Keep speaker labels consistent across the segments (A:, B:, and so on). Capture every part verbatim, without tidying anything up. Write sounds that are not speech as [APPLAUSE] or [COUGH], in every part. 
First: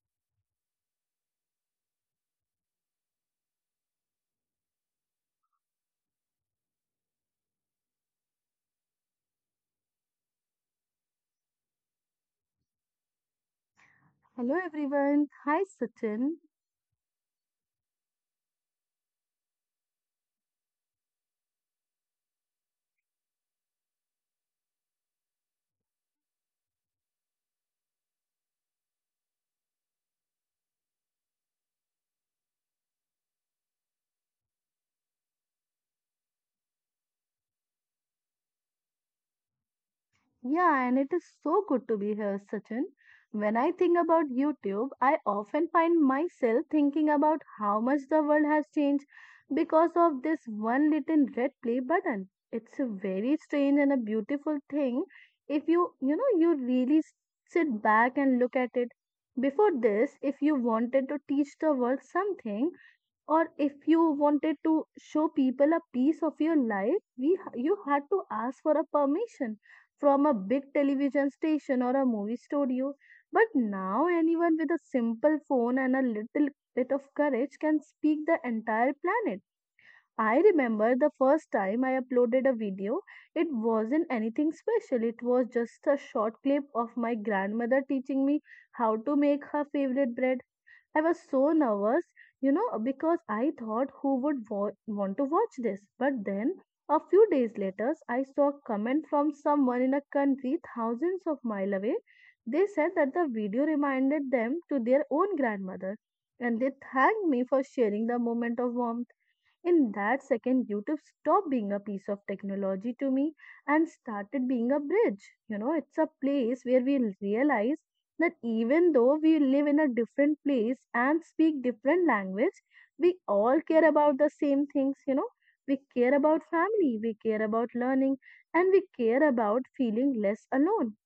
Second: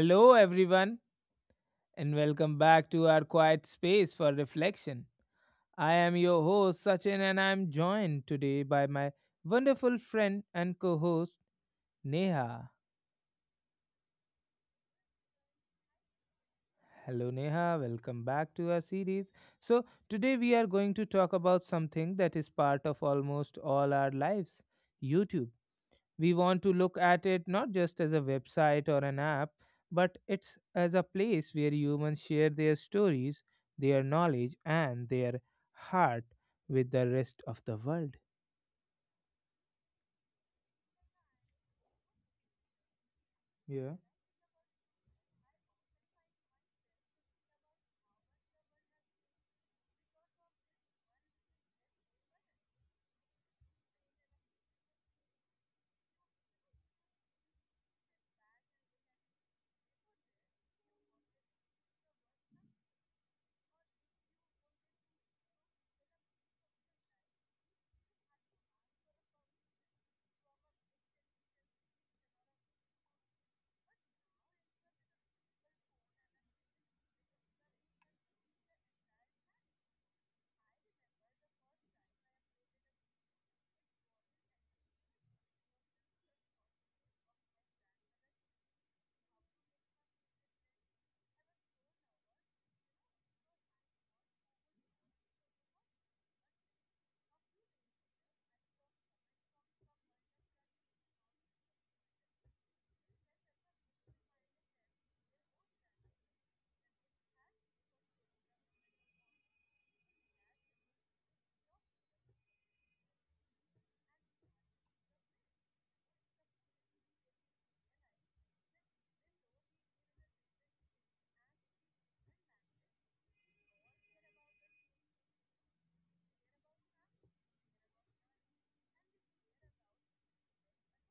A: Hello, everyone, and welcome back to our quiet space for reflection. I am your host, Sachin, and I am joined today by my wonderful friend and co host, Neha.
B: Hello everyone. Hi Sachin.
A: Hello, Neha, welcome back to our series. So, today we are going to talk about something that is part of almost all our lives, YouTube. We want to look at it not just as a website or an app, but it's as a place where humans share their stories, their knowledge, and their heart with the rest of the world.
B: Yeah, and it is so good to be here, Sachin. When I
A: Yeah.
B: think about YouTube, I often find myself thinking about how much the world has changed because of this one little red play button. It's a very strange and a beautiful thing if you, you know, you really s- sit back and look at it. Before this, if you wanted to teach the world something, or if you wanted to show people a piece of your life we you had to ask for a permission from a big television station or a movie studio. But now anyone with a simple phone and a little bit of courage can speak the entire planet. I remember the first time I uploaded a video. It wasn't anything special. It was just a short clip of my grandmother teaching me how to make her favorite bread. I was so nervous, you know, because I thought who would wa- want to watch this. But then, a few days later, I saw a comment from someone in a country thousands of miles away. They said that the video reminded them to their own grandmother, and they thanked me for sharing the moment of warmth. In that second, YouTube stopped being a piece of technology to me and started being a bridge. You know, it's a place where we realize that even though we live in a different place and speak different language, we all care about the same things, you know. We care about family, we care about learning, and we care about feeling less alone.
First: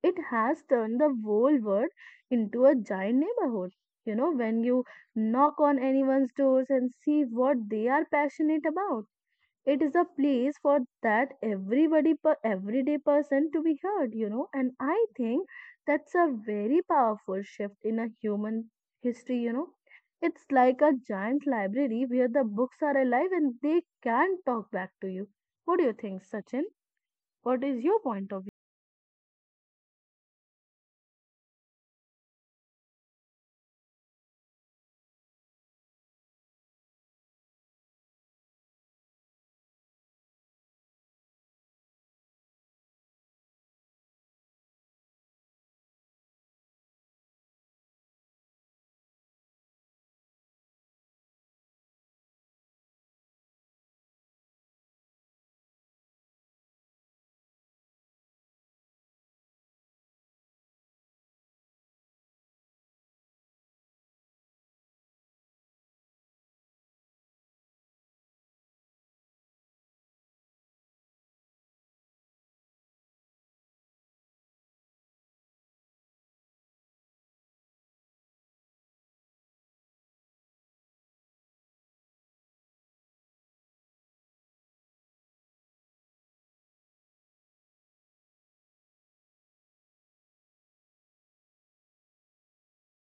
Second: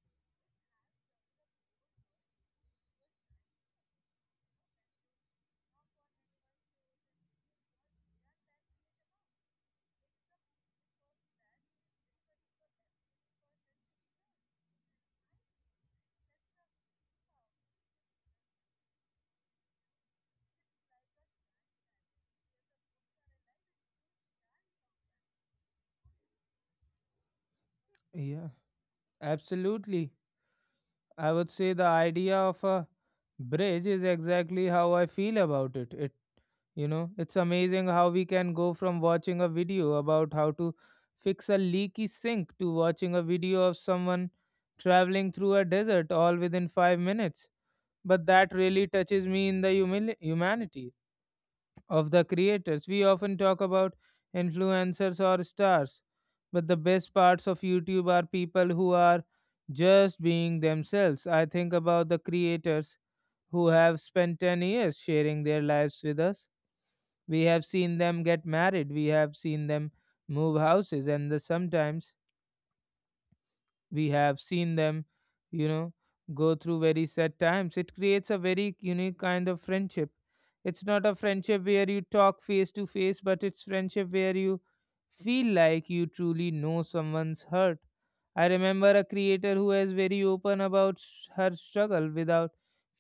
B: It has turned the whole world into a giant neighborhood. You know, when you knock on anyone's doors and see what they are passionate about, it is a place for that everybody, per- everyday person to be heard, you know. And I think that's a very powerful shift in a human history, you know. It's like a giant library where the books are alive and they can talk back to you. What do you think, Sachin? What is your point of view?
A: Yeah, absolutely. I would say the idea of a bridge is exactly how I feel about it. It you know, it's amazing how we can go from watching a video about how to fix a leaky sink to watching a video of someone traveling through a desert, all within five minutes. But that really touches me in the humili- humanity of the creators. We often talk about influencers or stars, but the best parts of YouTube are people who are just being themselves. I think about the creators who have spent ten years sharing their lives with us. We have seen them get married, we have seen them move houses, and the sometimes we have seen them you know go through very sad times. It creates a very unique kind of friendship. It's not a friendship where you talk face to face, but it's friendship where you feel like you truly know someone's hurt. I remember a creator who was very open about s- her struggle without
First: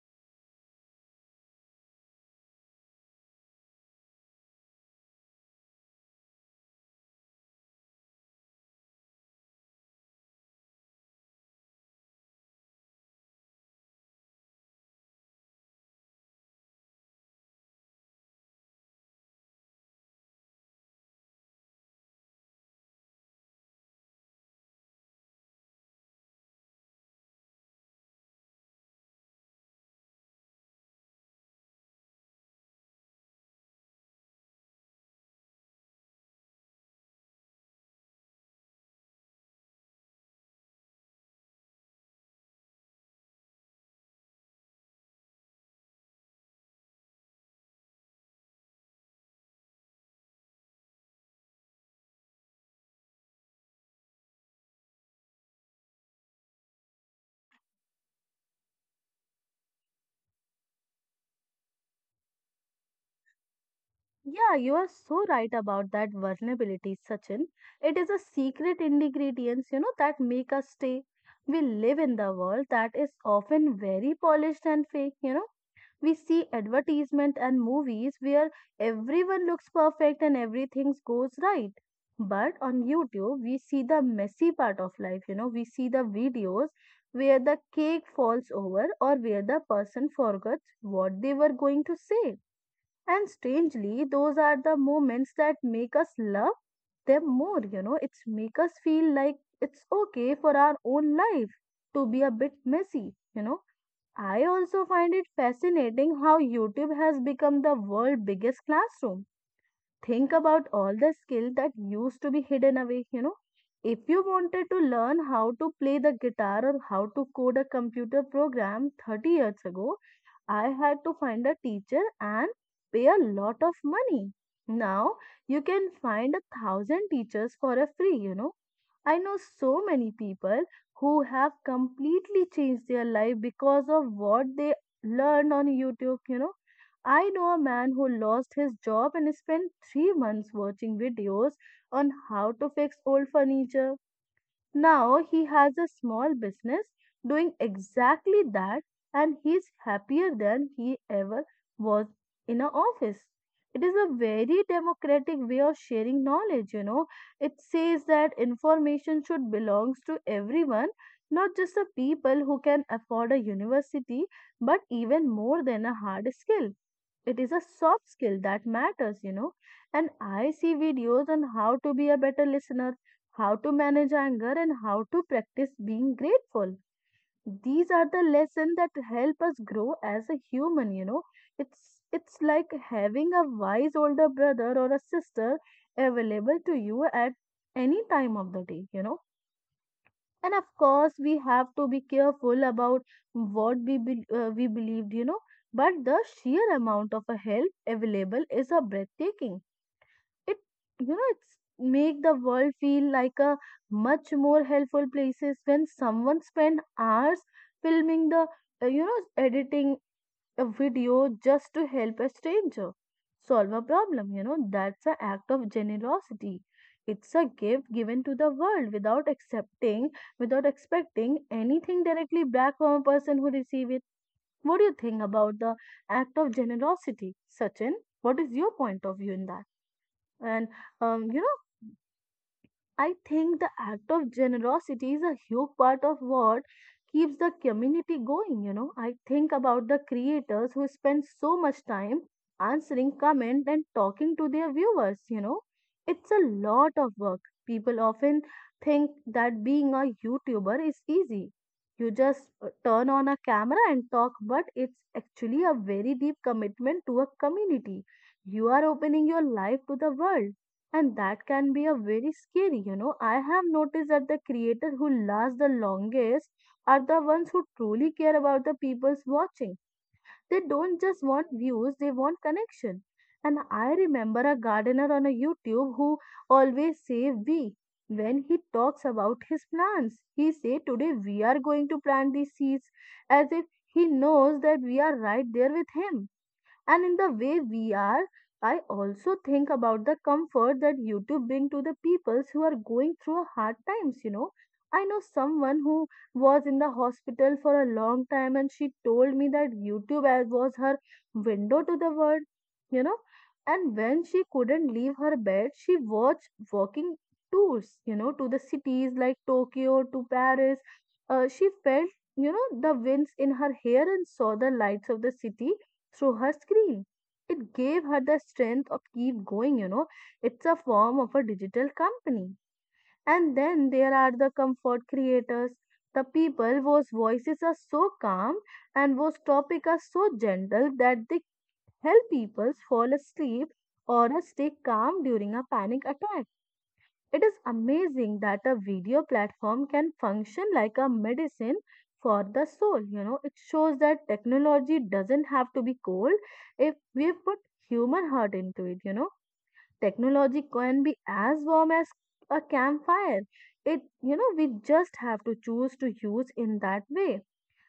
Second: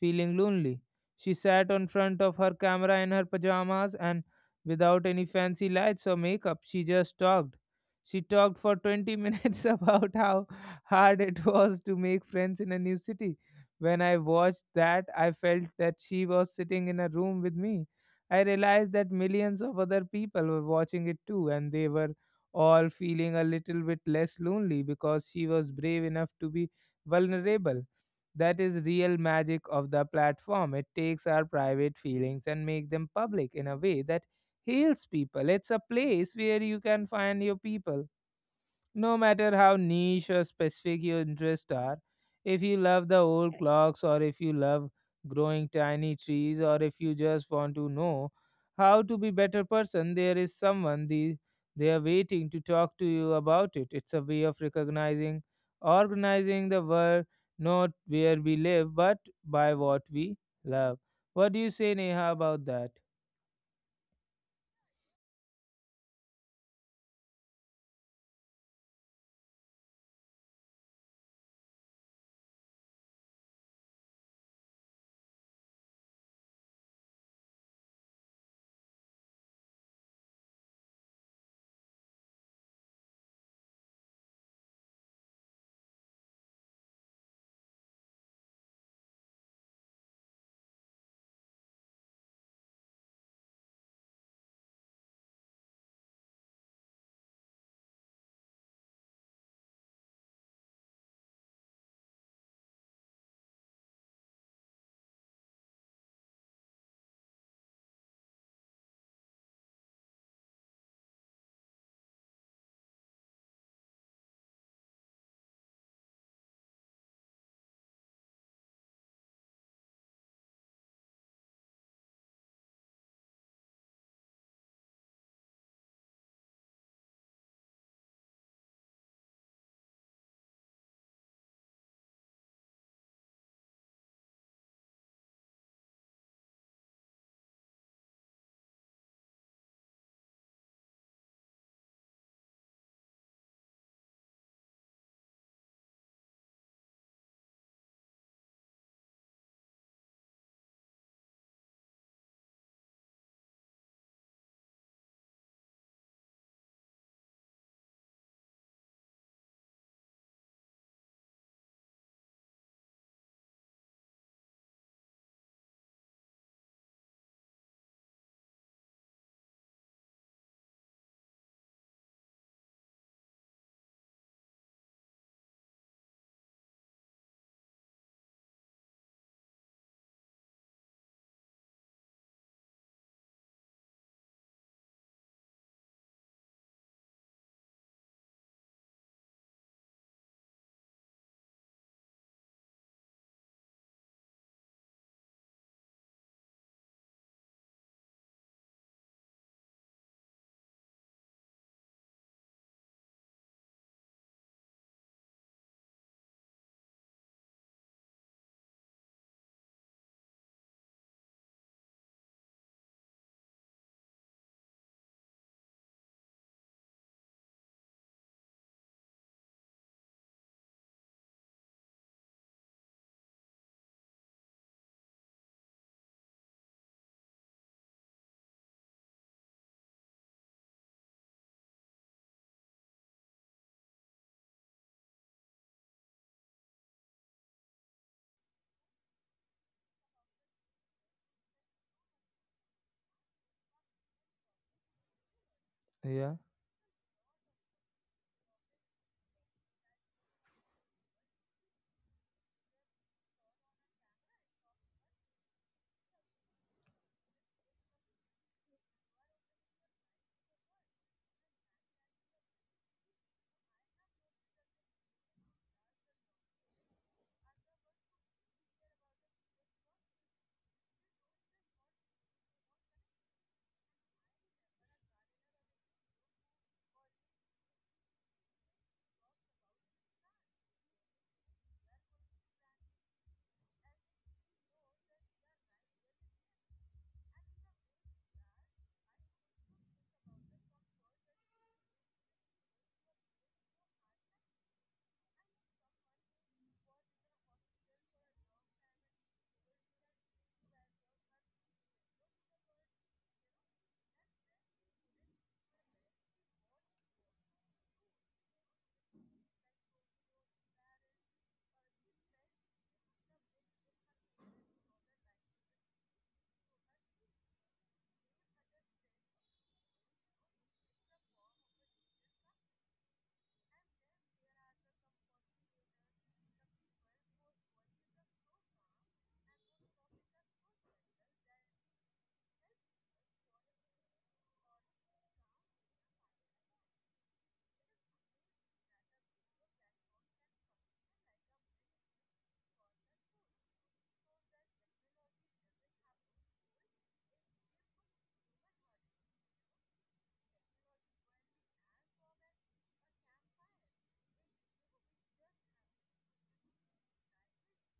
A: feeling lonely. She sat on front of her camera in her pajamas, and without any fancy lights or makeup, she just talked. She talked for twenty minutes [LAUGHS] about how hard it was to make friends in a new city. When I watched that, I felt that she was sitting in a room with me. I realized that millions of other people were watching it too, and they were all feeling a little bit less lonely because she was brave enough to be vulnerable. That is real magic of the platform. It takes our private feelings and make them public in a way that heals people. It's a place where you can find your people no matter how niche or specific your interests are. If you love the old clocks, or if you love growing tiny trees, or if you just want to know how to be better person, there is someone the, they are waiting to talk to you about it. It's a way of recognizing, organizing the world, not where we live, but by what we love. What do you say, Neha, about that?
B: Yeah, you are so right about that vulnerability, Sachin. It is a secret ingredients, you know, that make us stay. We live in the world that is often very polished and fake, you know. We see advertisement and movies where everyone looks perfect and everything goes right. But on YouTube, we see the messy part of life, you know. We see the videos where the cake falls over or where the person forgets what they were going to say, and strangely, those are the moments that make us love them more, you know, it's make us feel like it's okay for our own life to be a bit messy, you know. I also find it fascinating how YouTube has become the world's biggest classroom. Think about all the skill that used to be hidden away, you know. If you wanted to learn how to play the guitar or how to code a computer program thirty years ago, I had to find a teacher and pay a lot of money. Now you can find a thousand teachers for a free, you know. I know so many people who have completely changed their life because of what they learned on YouTube, you know. I know a man who lost his job and spent three months watching videos on how to fix old furniture. Now he has a small business doing exactly that, and he's happier than he ever was in an office. It is a very democratic way of sharing knowledge, you know. It says that information should belongs to everyone, not just the people who can afford a university, but even more than a hard skill, it is a soft skill that matters, you know. And I see videos on how to be a better listener, how to manage anger, and how to practice being grateful. These are the lessons that help us grow as a human, you know. It's it's like having a wise older brother or a sister available to you at any time of the day, you know. And of course we have to be careful about what we be, uh, we believed, you know, but the sheer amount of a help available is a breathtaking. It, you know, it's make the world feel like a much more helpful places when someone spend hours filming the uh, you know editing a video just to help a stranger solve a problem. You know, that's an act of generosity. It's a gift given to the world without accepting, without expecting anything directly back from a person who receives it. What do you think about the act of generosity, Sachin? What is your point of view in that? And um, you know. I think the act of generosity is a huge part of what keeps the community going. You know, I think about the creators who spend so much time answering comment and talking to their viewers. You know,
A: Yeah,
B: it's a lot of work. People often think that being a YouTuber is easy. You just uh, turn on a camera and talk, but it's actually a very deep commitment to a community. You are opening your life to the world and that can be a very scary. You know, I have noticed that the creators who last the longest are the ones who truly care about the people's watching. They don't just want views, they want connection. And I remember a gardener on a YouTube who always say we, when he talks about his plants he say today we are going to plant these seeds, as if he knows that we are right there with him. And in the way we are. I also think about the comfort that YouTube bring to the peoples who are going through a hard times, you know. I know someone who was in the hospital for a long time and she told me that YouTube as was her window to the world, you know, and when she couldn't leave her bed she watched walking tours, you know, to the cities like Tokyo to Paris. Uh, she felt, you know, the winds in her hair and saw the lights of the city through her screen. It gave her the strength of keep going, you know. It's a form of a digital company. And then there are the comfort creators, the people whose voices are so calm and whose topic are so gentle that they help people fall asleep or stay calm during a panic attack. It is amazing that a video platform can function like a medicine for the soul. You know, it shows that technology doesn't have to be cold if we put human heart into it. You know, technology can be as warm as a campfire. It, you know, we just have to choose to use in that way.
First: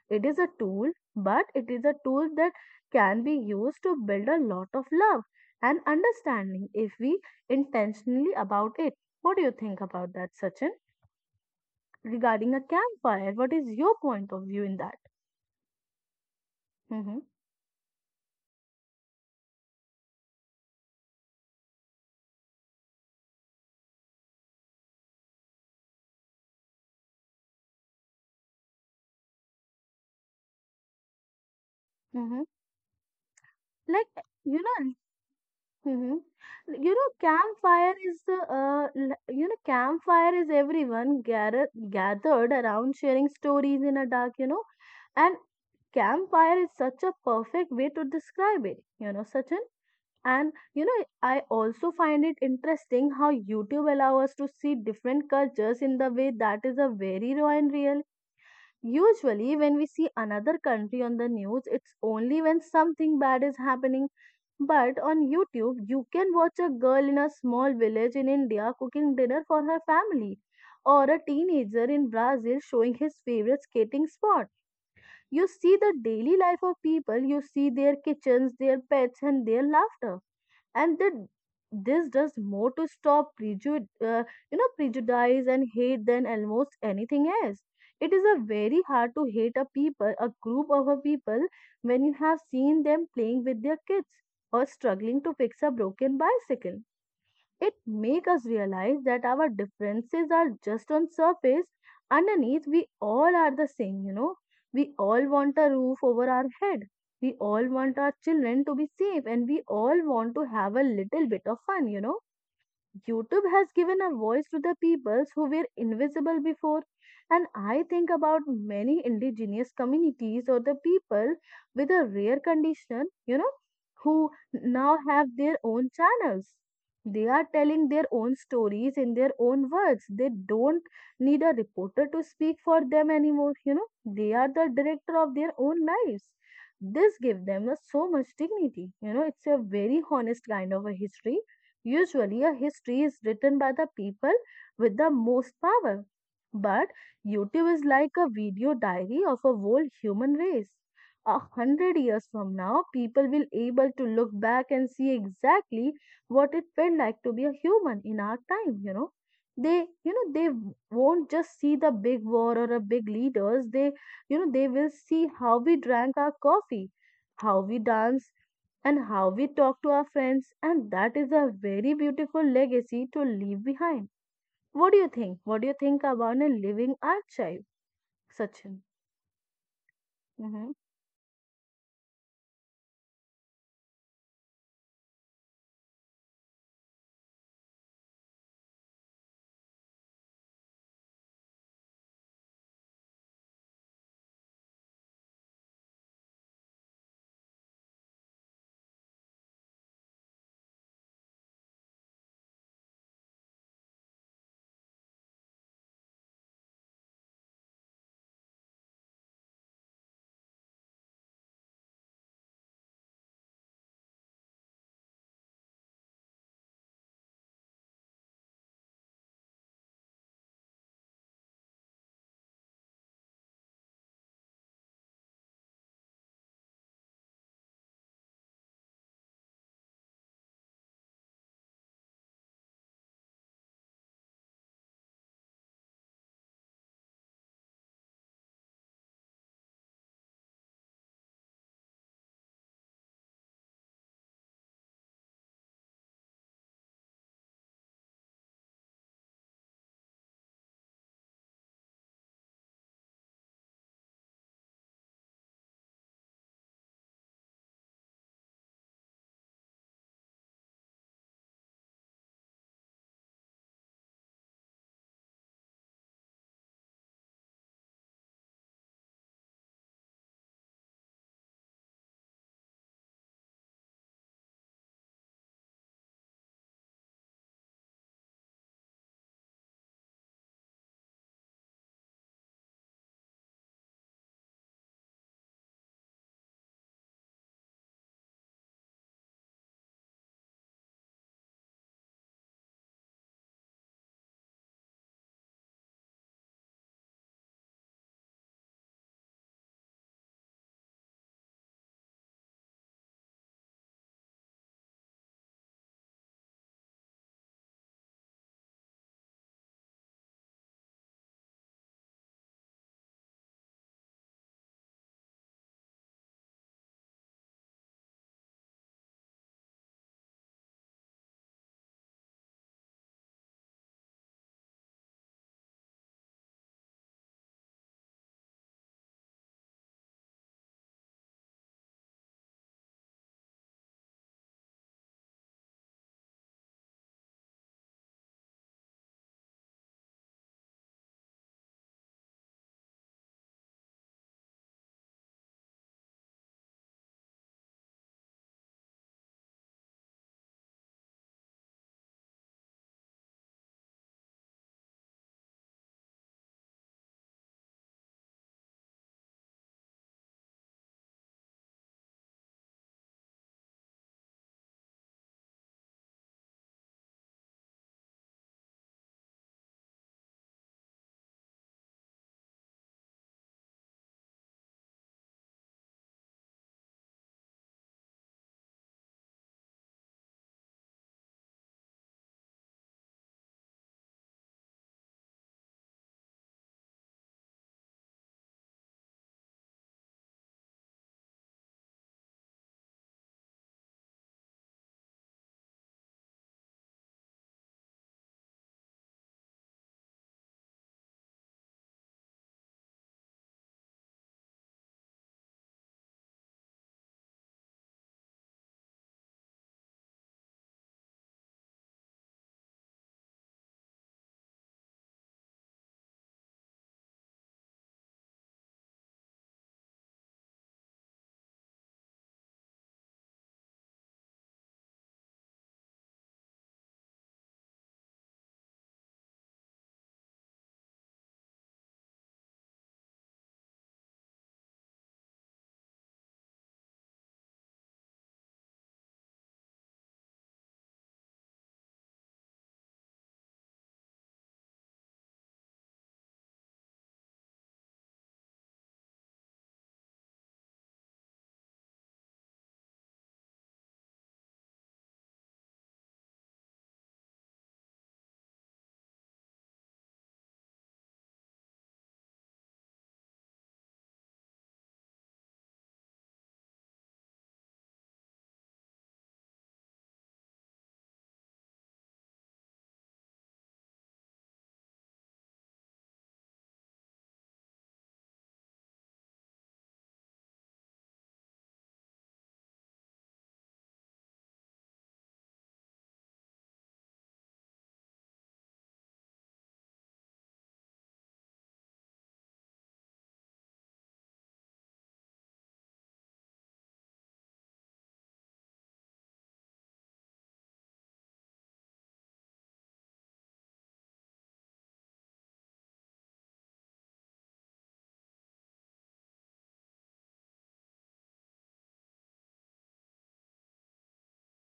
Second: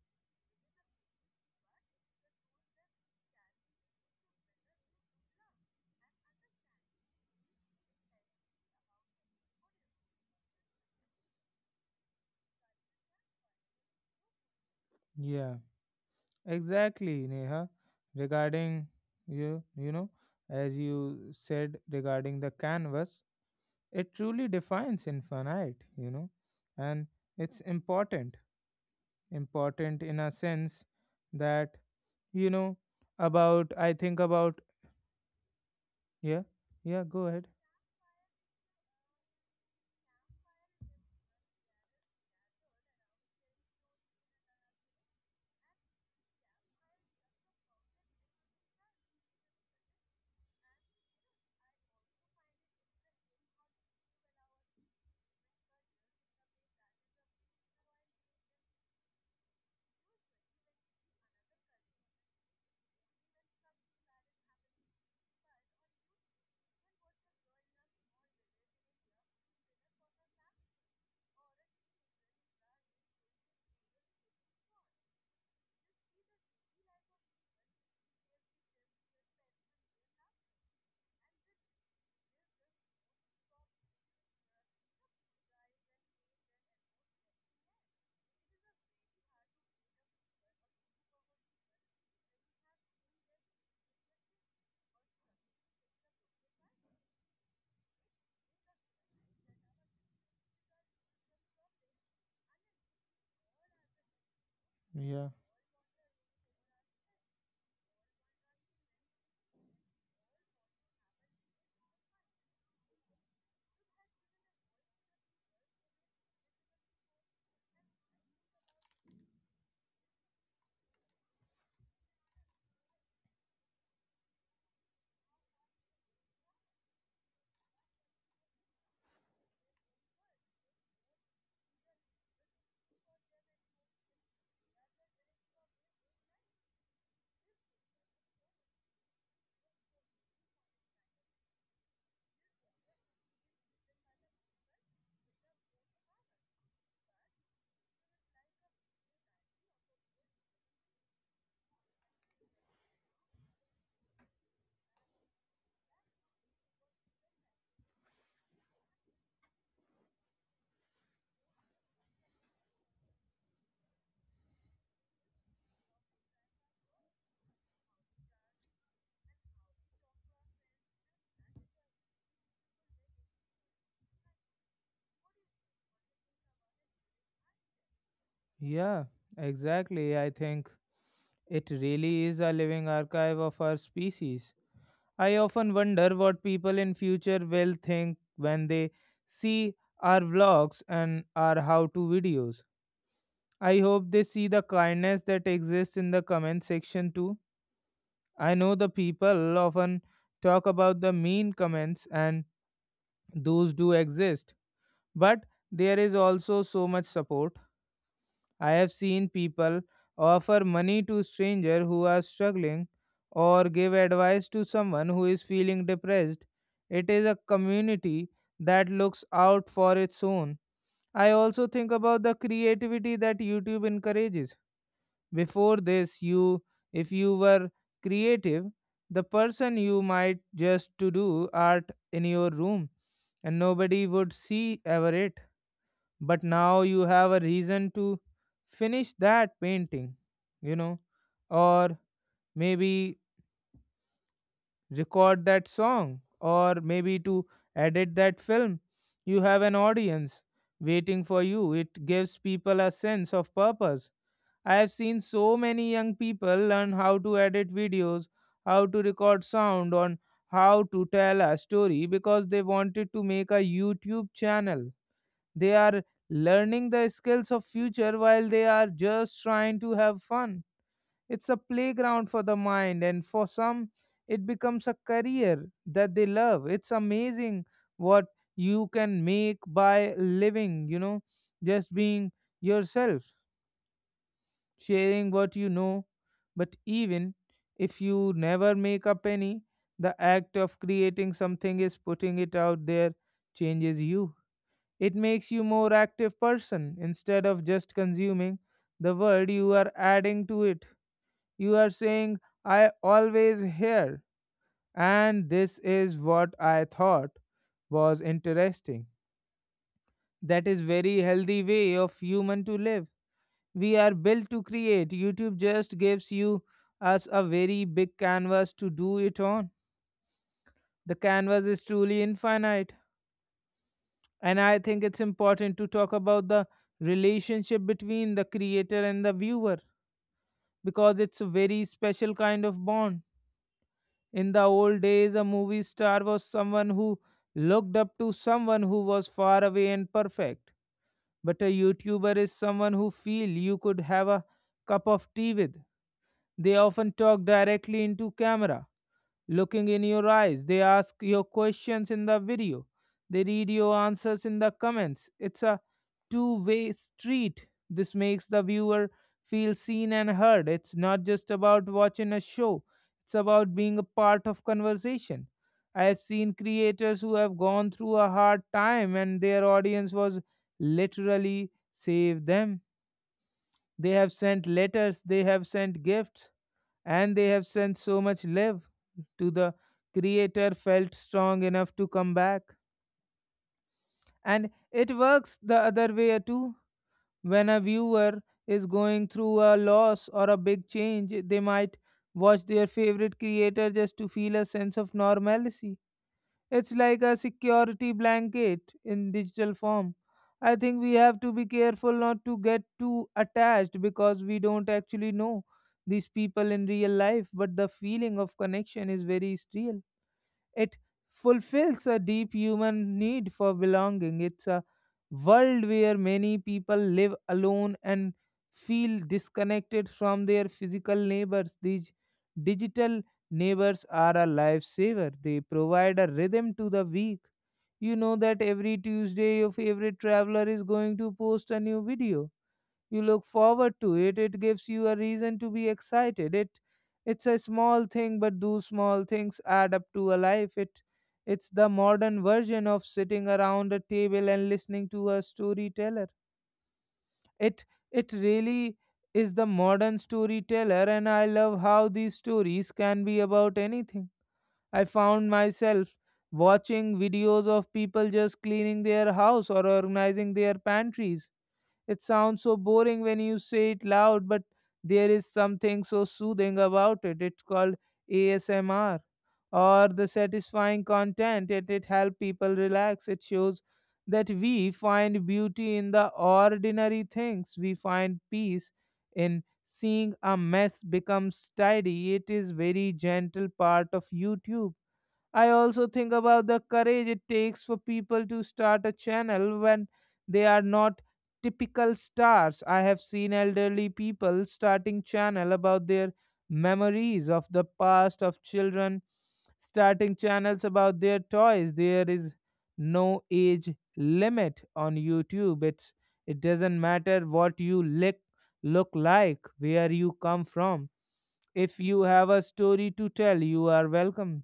B: It is a tool, but it is a tool that can be used to build a lot of love and understanding if we intentionally about it. What do you think about that, Sachin? Regarding a campfire, what is your point of view in that?
A: yeah,
B: Mm-hmm.
A: exactly, Neha. Regarding you, you know, as you said regarding the canvas, it truly defines infinite, you know, and it's important, important in a sense that,
B: Mm-hmm.
A: you know, about. I think
B: Like, you
A: about,
B: know, hmm.
A: yeah,
B: You
A: yeah.
B: know,
A: Go ahead.
B: campfire is the uh, l- you know, campfire is everyone gather, gathered around sharing stories in a dark, you know, and campfire is such a perfect way to describe it, you know, Sachin. And you know, I also find it interesting how YouTube allows us to see different cultures in the way that is a very raw and real. Usually, when we see another country on the news, it's only when something bad is happening, but on YouTube, you can watch a girl in a small village in India cooking dinner for her family, or a teenager in Brazil showing his favorite skating spot. You see the daily life of people, you see their kitchens, their pets, and their laughter, and that this does more to stop prejud- uh, you know prejudice and hate than almost anything else. It is a very hard to hate a people, a group of a people, when you have seen them playing with their kids or struggling to fix a broken bicycle. It makes us realize that our differences are just on surface. Underneath, we all are the same, you know. We all
A: Yeah,
B: want a roof over our head. We all want our children to be safe and we all want to have a little bit of fun, you know. YouTube has given a voice to the peoples who were invisible before. And I think about many indigenous communities or the people with a rare condition, you know, who now have their own channels. They are telling their own stories in their own words. They don't need a reporter to speak for them anymore, you know. They are the director of their own lives. This gives them a so much dignity. You know, it's a very honest kind of a history. Usually, a history is written by the people with the most power. But YouTube is like a video diary of a whole human race. A hundred years from now, people will able to look back and see exactly what it felt like to be a human in our time, you know. They, you know, they won't just see the big war or a big leaders. They, you know, they will see how we drank our coffee, how we dance and how we talk to our friends, and that is a very beautiful legacy to leave behind. What do you think? What do you think about a living archive, Sachin?
A: yeah, exactly. I think
B: Mm-hmm.
A: it really is a living archive of our species. I often wonder what people in future will think when they see our vlogs and our how-to videos. I hope they see the kindness that exists in the comment section too. I know the people often talk about the mean comments, and those do exist, but there is also so much support. I have seen people offer money to strangers who are struggling, or give advice to someone who is feeling depressed. It is a community that looks out for its own. I also think about the creativity that YouTube encourages. Before this, you if you were creative, the person you might just to do art in your room and nobody would see ever it. But now you have a reason to finish that painting, you know, or maybe record that song, or maybe to edit that film. You have an audience waiting for you. It gives people a sense of purpose. I have seen so many young people learn how to edit videos, how to record sound on, how to tell a story because they wanted to make a YouTube channel. They are learning the skills of future while they are just trying to have fun. It's a playground for the mind, and for some it becomes a career that they love. It's amazing what you can make by living, you know, just being yourself, sharing what you know. But even if you never make a penny, the act of creating something is putting it out there changes you. It makes you more active person. Instead of just consuming the world, you are adding to it. You are saying I always hear, and this is what I thought was interesting. That is very healthy way of human to live. We are built to create. YouTube just gives you us a very big canvas to do it on. The canvas is truly infinite. And I think it's important to talk about the relationship between the creator and the viewer, because it's a very special kind of bond. In the old days, a movie star was someone who looked up to someone who was far away and perfect, but a YouTuber is someone who feel you could have a cup of tea with. They often talk directly into camera, looking in your eyes. They ask your questions in the video, they read your answers in the comments. It's a two way street. This makes the viewer feel seen and heard. It's not just about watching a show, it's about being a part of conversation. I have seen creators who have gone through a hard time, and their audience was literally save them. They have sent letters, they have sent gifts, and they have sent so much love to the creator felt strong enough to come back. And it works the other way too. When a viewer is going through a loss or a big change, they might watch their favorite creator just to feel a sense of normalcy. It's like a security blanket in digital form. I think we have to be careful not to get too attached, because we don't actually know these people in real life, but the feeling of connection is very real. It fulfills a deep human need for belonging. It's a world where many people live alone and feel disconnected from their physical neighbors. These digital neighbors are a lifesaver. They provide a rhythm to the week. You know that every Tuesday your favorite traveler is going to post a new video. You look forward to it. It gives you a reason to be excited. It it's a small thing, but those small things add up to a life. It it's the modern version of sitting around a table and listening to a storyteller. it it really is the modern storyteller. And I love how these stories can be about anything. I found myself watching videos of people just cleaning their house or organizing their pantries. It sounds so boring when you say it loud, but there is something so soothing about it. It's called A S M R, or the satisfying content, and it helps people relax. It shows that we find beauty in the ordinary things. We find peace in seeing a mess becomes tidy. It is very gentle part of YouTube. I also think about the courage it takes for people to start a channel when they are not typical stars. I have seen elderly people starting channel about their memories of the past, of children starting channels about their toys. There is no age limit on YouTube. It's it doesn't matter what you lick, look like, where you come from. If you have a story to tell, you are welcome.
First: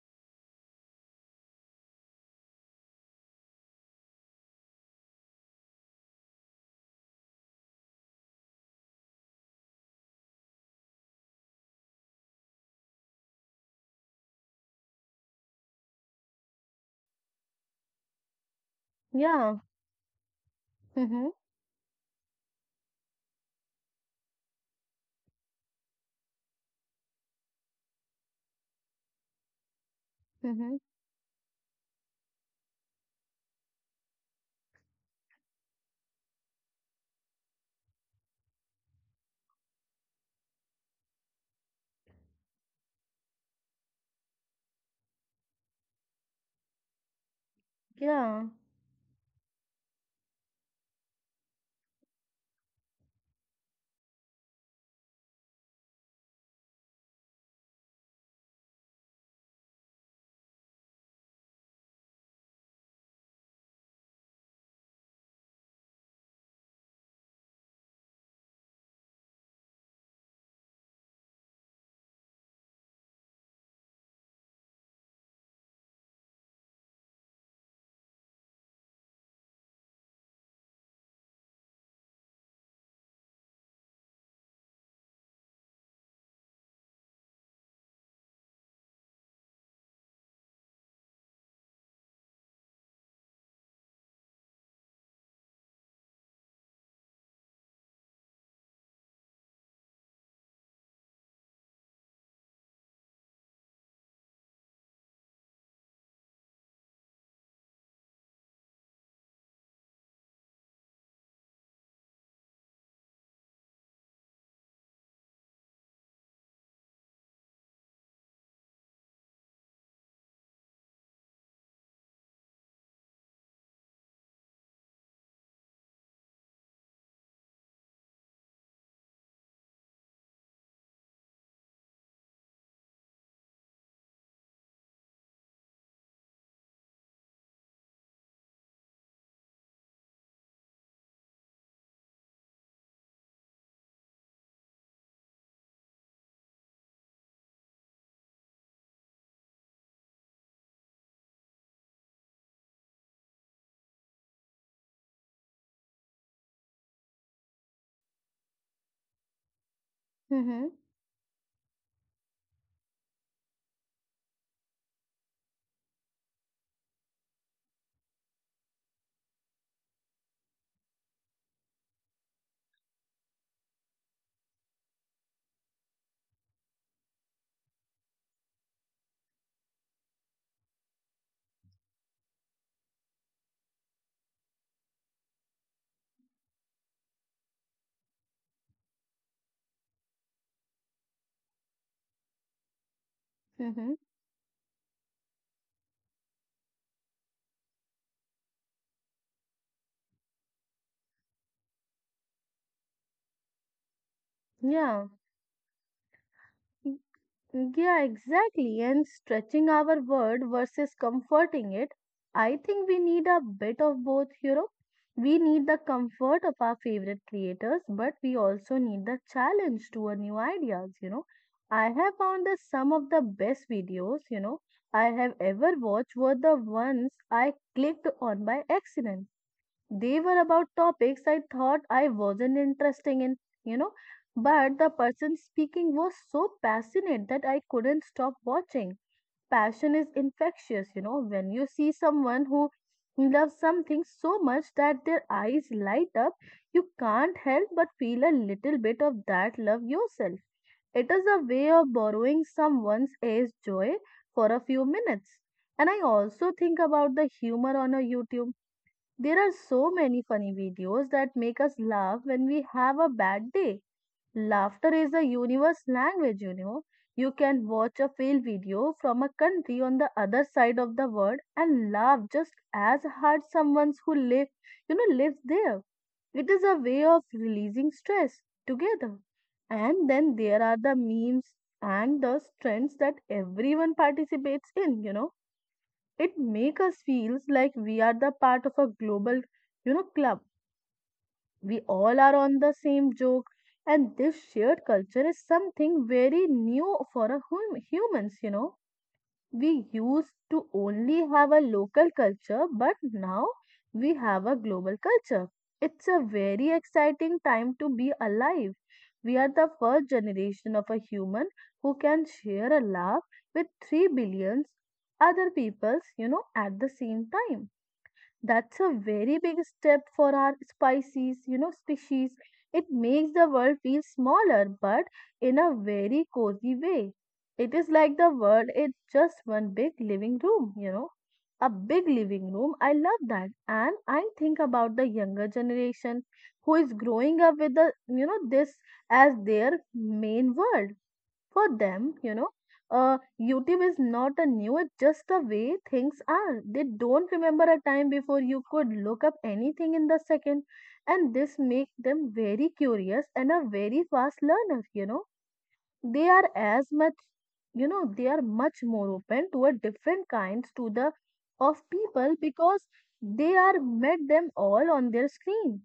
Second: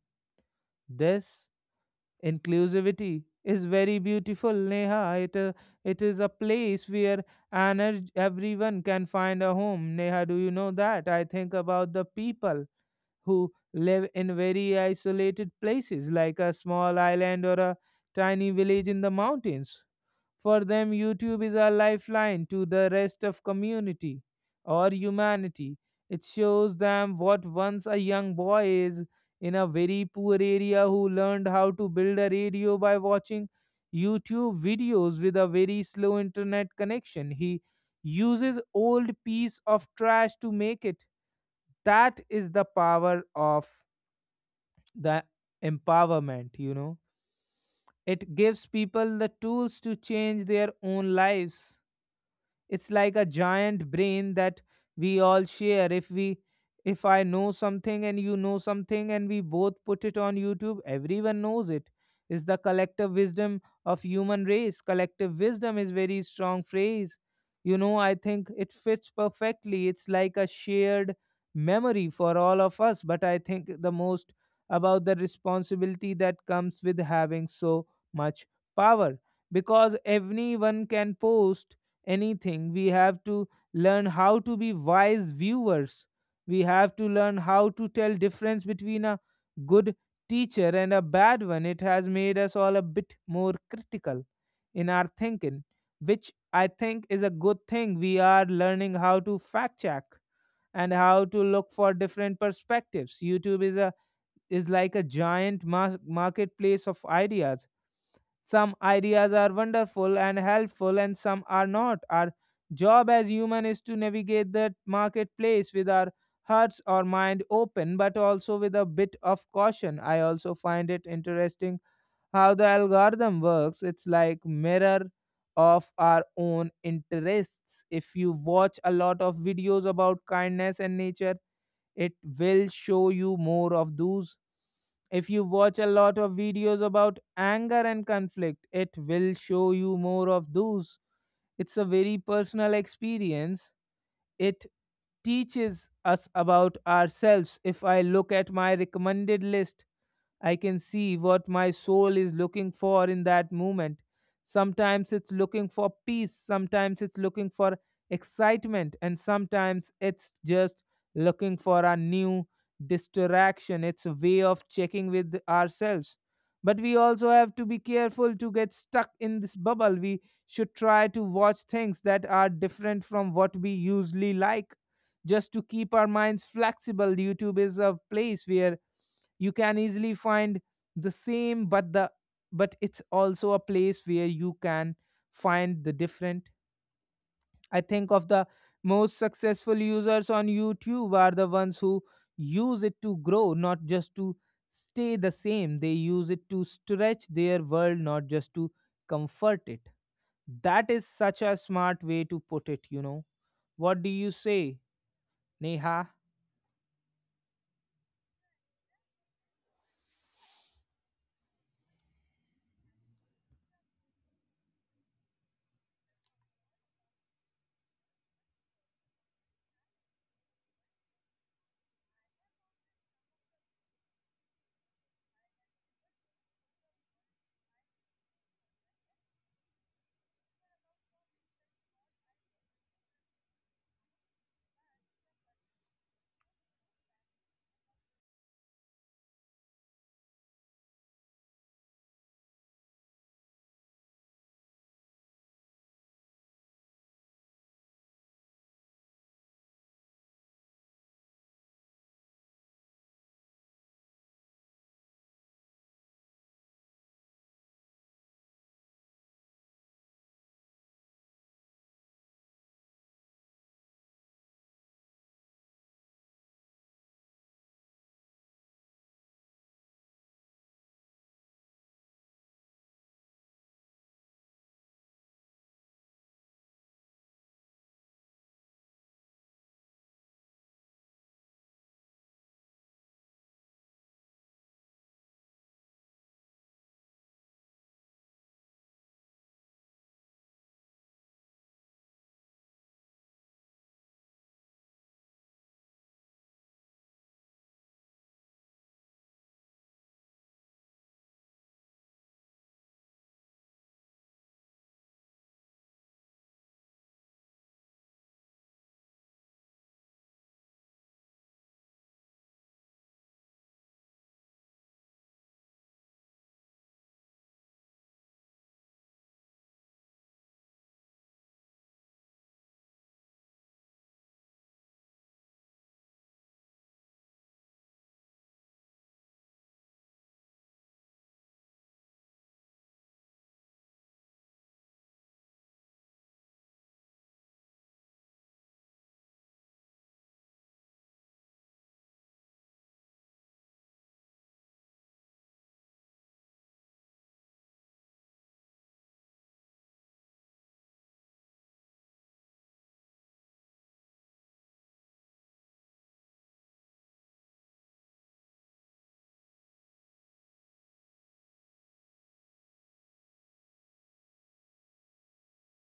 A: This inclusivity is very beautiful, Neha. It, uh, it is a place where energ- everyone can find a home. Neha, do you know that? I think about the people who live in very isolated places, like a small island or a tiny village in the
B: Yeah.
A: mountains. For them,
B: Mm-hmm.
A: YouTube is a lifeline to the rest of community or humanity. It shows them what once a young boy is in a very poor
B: Mm-hmm.
A: area who learned how to build a radio by watching YouTube videos with a very slow internet connection. He uses old piece of trash to make it. That is the power of the empowerment, you know. It
B: Yeah.
A: gives people the tools to change their own lives. It's like a giant brain that we all share. If we if I know something and you know something and we both put it on YouTube, everyone knows. It's the collective wisdom of human race. Collective wisdom is very strong phrase. You know, I think it fits perfectly. It's like a shared memory for all of us, but I think the most about the responsibility that comes with having so much power, because everyone can post anything. We have to learn how to be wise viewers. We have to learn how to tell difference between a good teacher and a bad one. It has made us all a bit more critical in our thinking, which I think is a good thing. We are learning how to fact check and how to look for different perspectives. YouTube is a is like a giant mar- marketplace of ideas. Some ideas are wonderful and helpful, and some are not. Our job as human is to navigate that marketplace with our hearts or mind open, but also with a bit of caution. I also find it interesting how the algorithm works. It's like mirror of our own interests. If you watch a lot of videos about kindness and nature, it will show you more of those. If you watch a lot of videos about anger and conflict, it will show you more of those. It's a very personal experience. It teaches us about ourselves. If I look at my recommended list, I can see what my soul is looking for in that moment. Sometimes it's looking for peace, sometimes it's looking for excitement, and sometimes it's
B: Mm-hmm.
A: just looking for a new distraction. It's a way of checking with ourselves. But we also have to be careful to get stuck in this bubble. We should try to watch things that are different from what we usually like, just to keep our minds flexible. YouTube is a place where you can easily find the same, but the but it's also a place where you can find the different. I think of the most successful users on YouTube are the ones who use it to grow, not
B: Mm-hmm.
A: just to stay the same. They use it to stretch their world, not just to comfort it. That is such a smart way to put it. You know, what do you say,
B: Yeah.
A: Neha?
B: Yeah, exactly. And stretching our word versus comforting it, I think we need a bit of both, you know. We need the comfort of our favorite creators, but we also need the challenge to our new ideas, you know. I have found that some of the best videos, you know, I have ever watched were the ones I clicked on by accident. They were about topics I thought I wasn't interested in, you know, but the person speaking was so passionate that I couldn't stop watching. Passion is infectious, you know, when you see someone who loves something so much that their eyes light up, you can't help but feel a little bit of that love yourself. It is a way of borrowing someone's age joy for a few minutes. And I also think about the humor on a YouTube. There are so many funny videos that make us laugh when we have a bad day. Laughter is the universe language, you know. You can watch a fail video from a country on the other side of the world and laugh just as hard someone who live, you know, lives there. It is a way of releasing stress together. And then there are the memes and the trends that everyone participates in, you know. It makes us feels like we are the part of a global, you know, club. We all are on the same joke, and this shared culture is something very new for a hum- humans, you know. We used to only have a local culture, but now we have a global culture. It's a very exciting time to be alive. We are the first generation of a human who can share a laugh with 3 billion other peoples, you know, at the same time. That's a very big step for our species, you know, species. It makes the world feel smaller, but in a very cozy way. It is like the world is just one big living room, you know. A big living room. I love that. And I think about the younger generation who is growing up with the, you know, this as their main world for them, you know. uh, YouTube is not a new, it's just the way things are. They don't remember a time before you could look up anything in the second. And this makes them very curious and a very fast learner, you know. They are as much, you know, they are much more open to a different kinds to the of people because they are met them all on their screen.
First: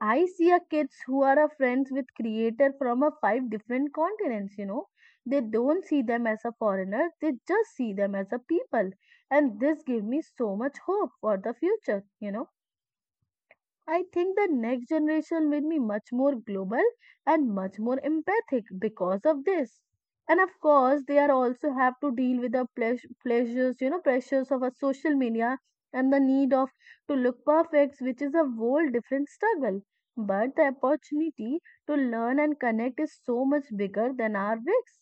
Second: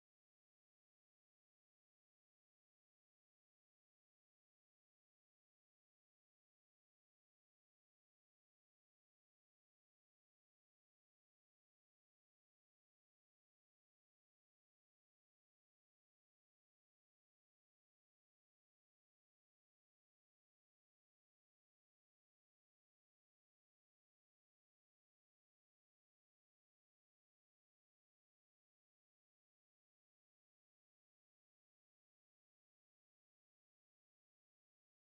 B: I see a kids who are a friends with creator from a five different continents, you know. They don't see them as a foreigner, they just see them as a people. And this give me so much hope for the future, you know. I think the next generation will be much more global and much more empathic because of this. And of course, they are also have to deal with the pleas- pleasures, you know, pressures of a social media and the need of to look perfect, which is a whole different struggle. But the opportunity to learn and connect is so much bigger than our risks.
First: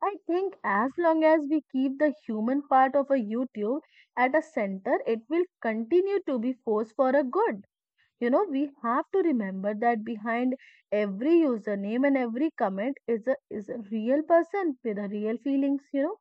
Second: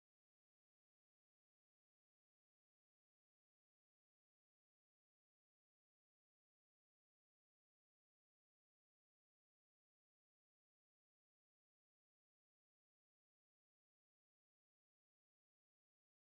B: I think as long as we keep the human part of a YouTube at a center, it will continue to be force for a good, you know. We have to remember that behind every username and every comment is a is a real person with a real feelings, you know.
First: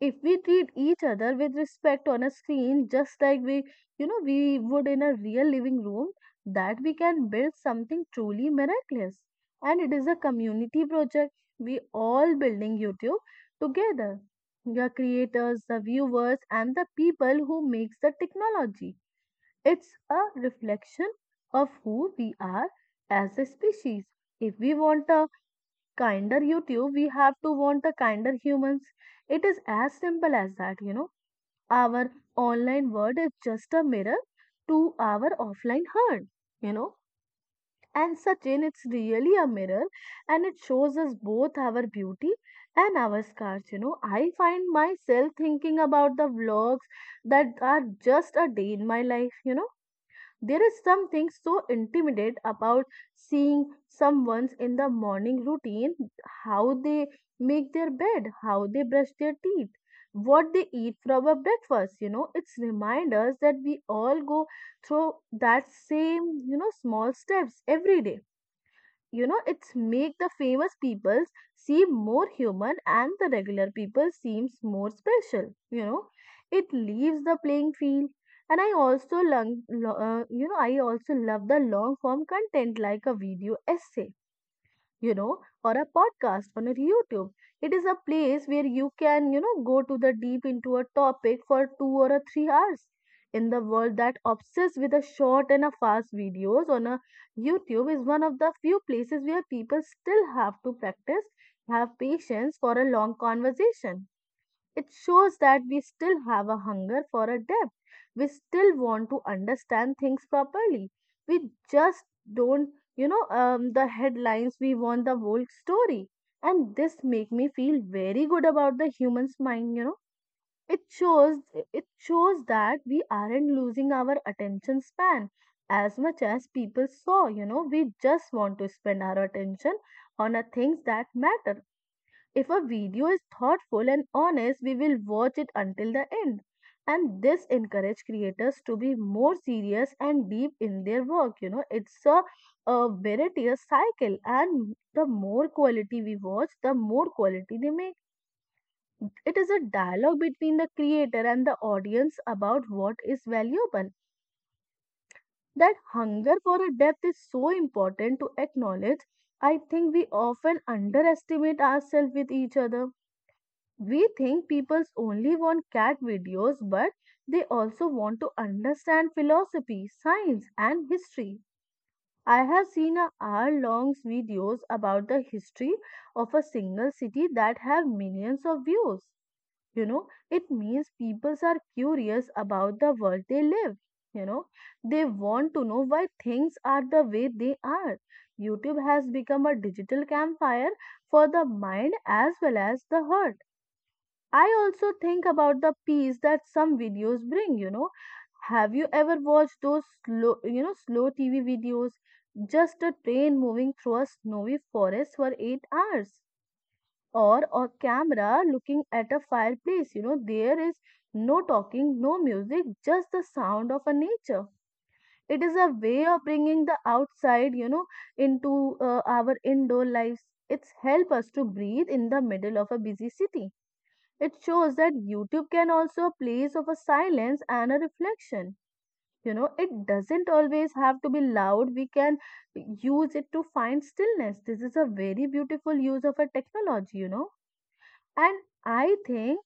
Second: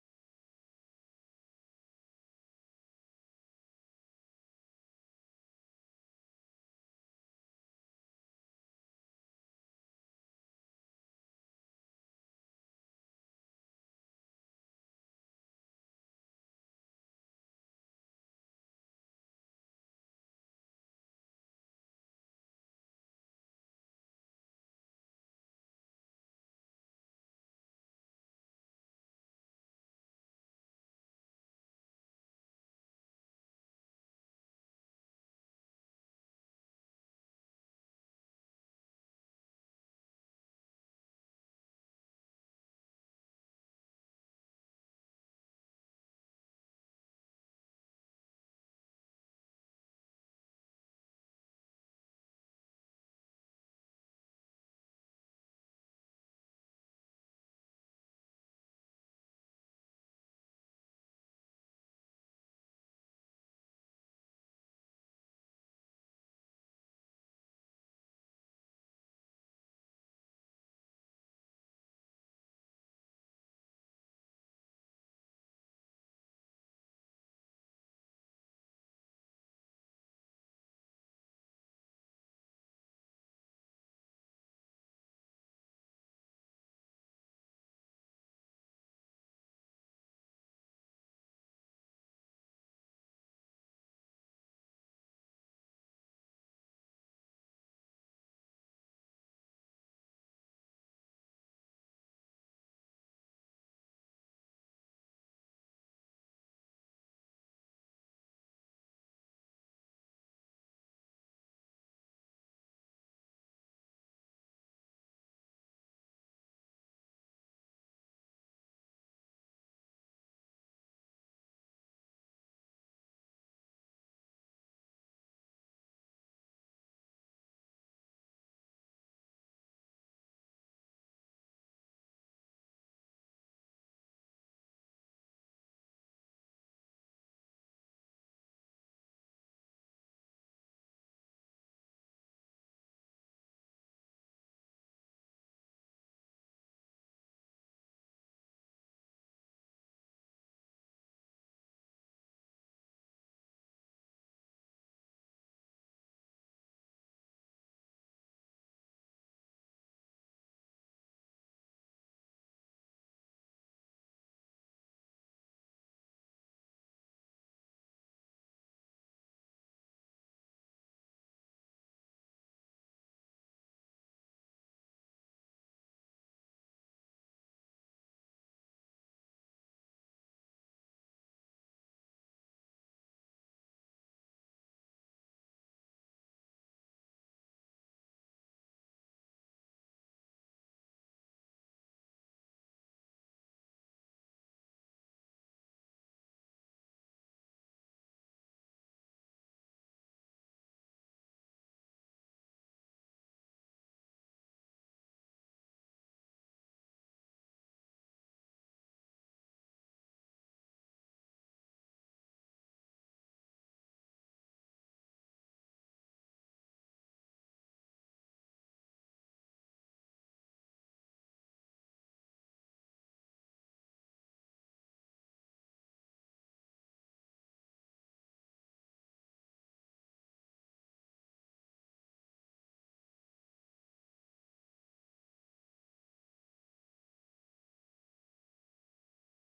B: If we treat each other with respect on a screen, just like we, you know, we would in a real living room, that we can build something truly miraculous. And it is a community project. We all building YouTube together. The creators, the viewers, and the people who makes the technology. It's a reflection of who we are as a species. If we want a kinder YouTube, we have to want a kinder humans. It is as simple as that, you know. Our online world is just a mirror to our offline heart, you know. And Sachin, it's really a mirror and it shows us both our beauty and our scars, you know. I find myself thinking about the vlogs that are just a day in my life, you know. There is something so intimate about seeing someone's in the morning routine, how they make their bed, how they brush their teeth, what they eat for our breakfast. You know, it's reminders that we all go through that same, you know, small steps every day. You know, it's make the famous people seem more human and the regular people seems more special, you know. It leaves the playing field. And I also long, lo- uh, you know I also love the long form content like a video essay, you know, or a podcast on a YouTube. It is a place where you can, you know, go to the deep into a topic for two or a three hours. In the world that obsessed with a short and a fast videos on a YouTube is one of the few places where people still have to practice, have patience for a long conversation. It shows that we still have a hunger for a depth. We still want to understand things properly. We just don't, you know, um, the headlines. We want the whole story, and this make me feel very good about the human's mind. You know, it shows it shows that we aren't losing our attention span as much as people saw. You know, we just want to spend our attention on a things that matter. If a video is thoughtful and honest, we will watch it until the end. And this encourage creators to be more serious and deep in their work. You know, it's a, a variety, cycle, and the more quality we watch, the more quality they make. It is a dialogue between the creator and the audience about what is valuable. That hunger for a depth is so important to acknowledge. I think we often underestimate ourselves with each other. We think people only want cat videos, but they also want to understand philosophy, science, and history. I have seen a hour-long videos about the history of a single city that have millions of views. You know, it means people are curious about the world they live. You know, they want to know why things are the way they are. YouTube has become a digital campfire for the mind as well as the heart. I also think about the peace that some videos bring, you know. Have you ever watched those slow, you know, slow T V videos? Just a train moving through a snowy forest for eight hours, or a camera looking at a fireplace. You know, there is no talking, no music, just the sound of a nature. It is a way of bringing the outside, you know, into uh, our indoor lives. It's help us to breathe in the middle of a busy city. It shows that YouTube can also a place of a silence and a reflection. You know, it doesn't always have to be loud. We can use it to find stillness. This is a very beautiful use of a technology, you know. And I think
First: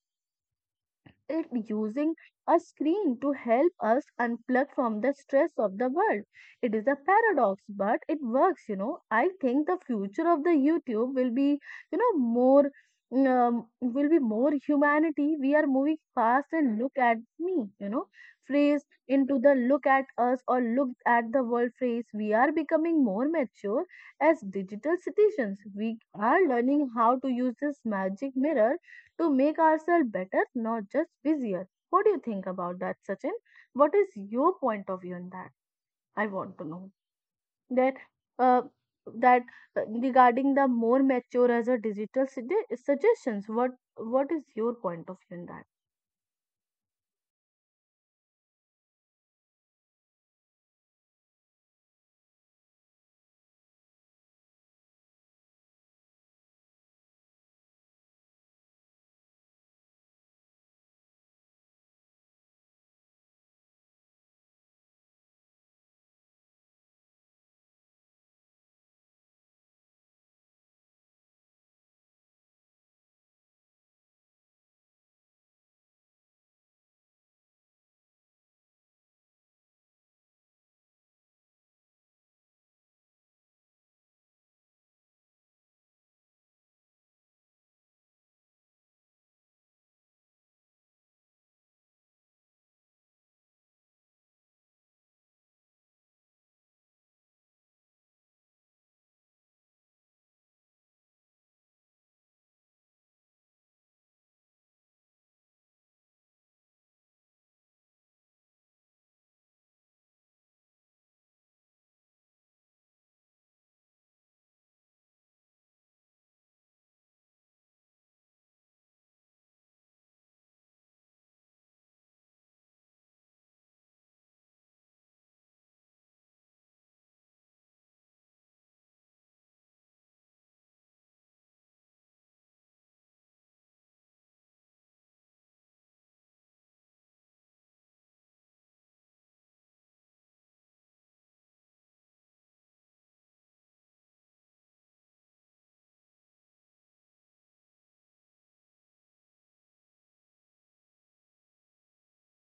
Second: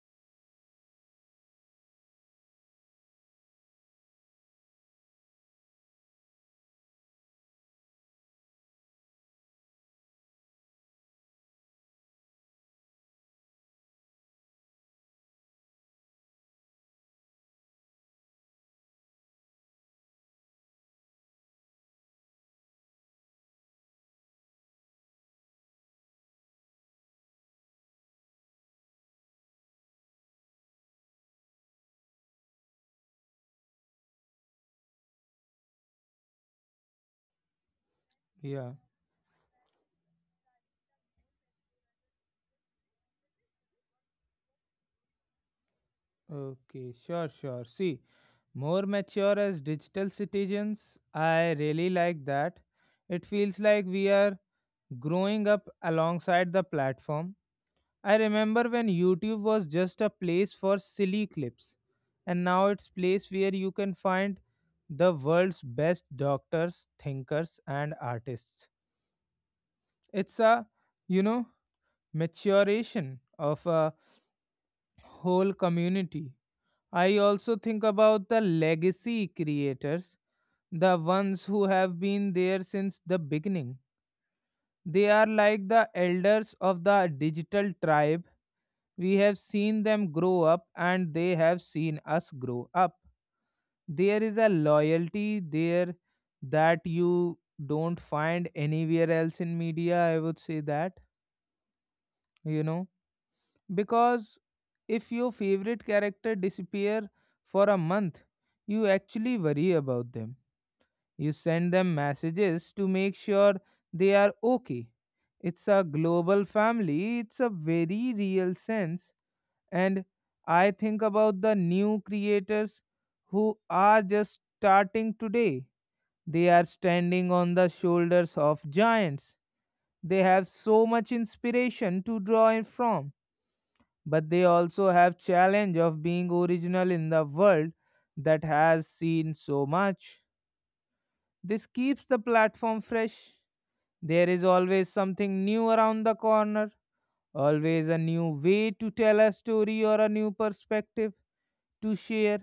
B: it using a screen to help us unplug from the stress of the world. It is a paradox, but it works, you know. I think the future of the YouTube will be, you know, more um, will be more humanity. We are moving fast and look at me, you know, phrase into the look at us or look at the world phrase. We are becoming more mature as digital citizens. We are learning how to use this magic mirror to make ourselves better, not just busier. What do you think about that, Sachin? What is your point of view on that? I want to know that uh,
A: Yeah.
B: that uh, regarding the more mature as a digital sugge- suggestions. What what is your point of view on that?
A: Okay, sure, sure. See, more mature as digital citizens, I really like that. It feels like we are growing up alongside the platform. I remember when YouTube was just a place for silly clips, and now it's place where you can find the world's best doctors, thinkers, and artists. It's a, you know, maturation of a whole community. I also think about the legacy creators, the ones who have been there since the beginning. They are like the elders of the digital tribe. We have seen them grow up and they have seen us grow up. There is a loyalty there that you don't find anywhere else in media, I would say that, you know, because if your favorite character disappear for a month, you actually worry about them. You send them messages to make sure they are okay. It's a global family, it's a very real sense. And I think about the new creators who are just starting today. They are standing on the shoulders of giants. They have so much inspiration to draw in from, but they also have challenge of being original in the world that has seen so much. This keeps the platform fresh. There is always something new around the corner, always a new way to tell a story or a new perspective to share.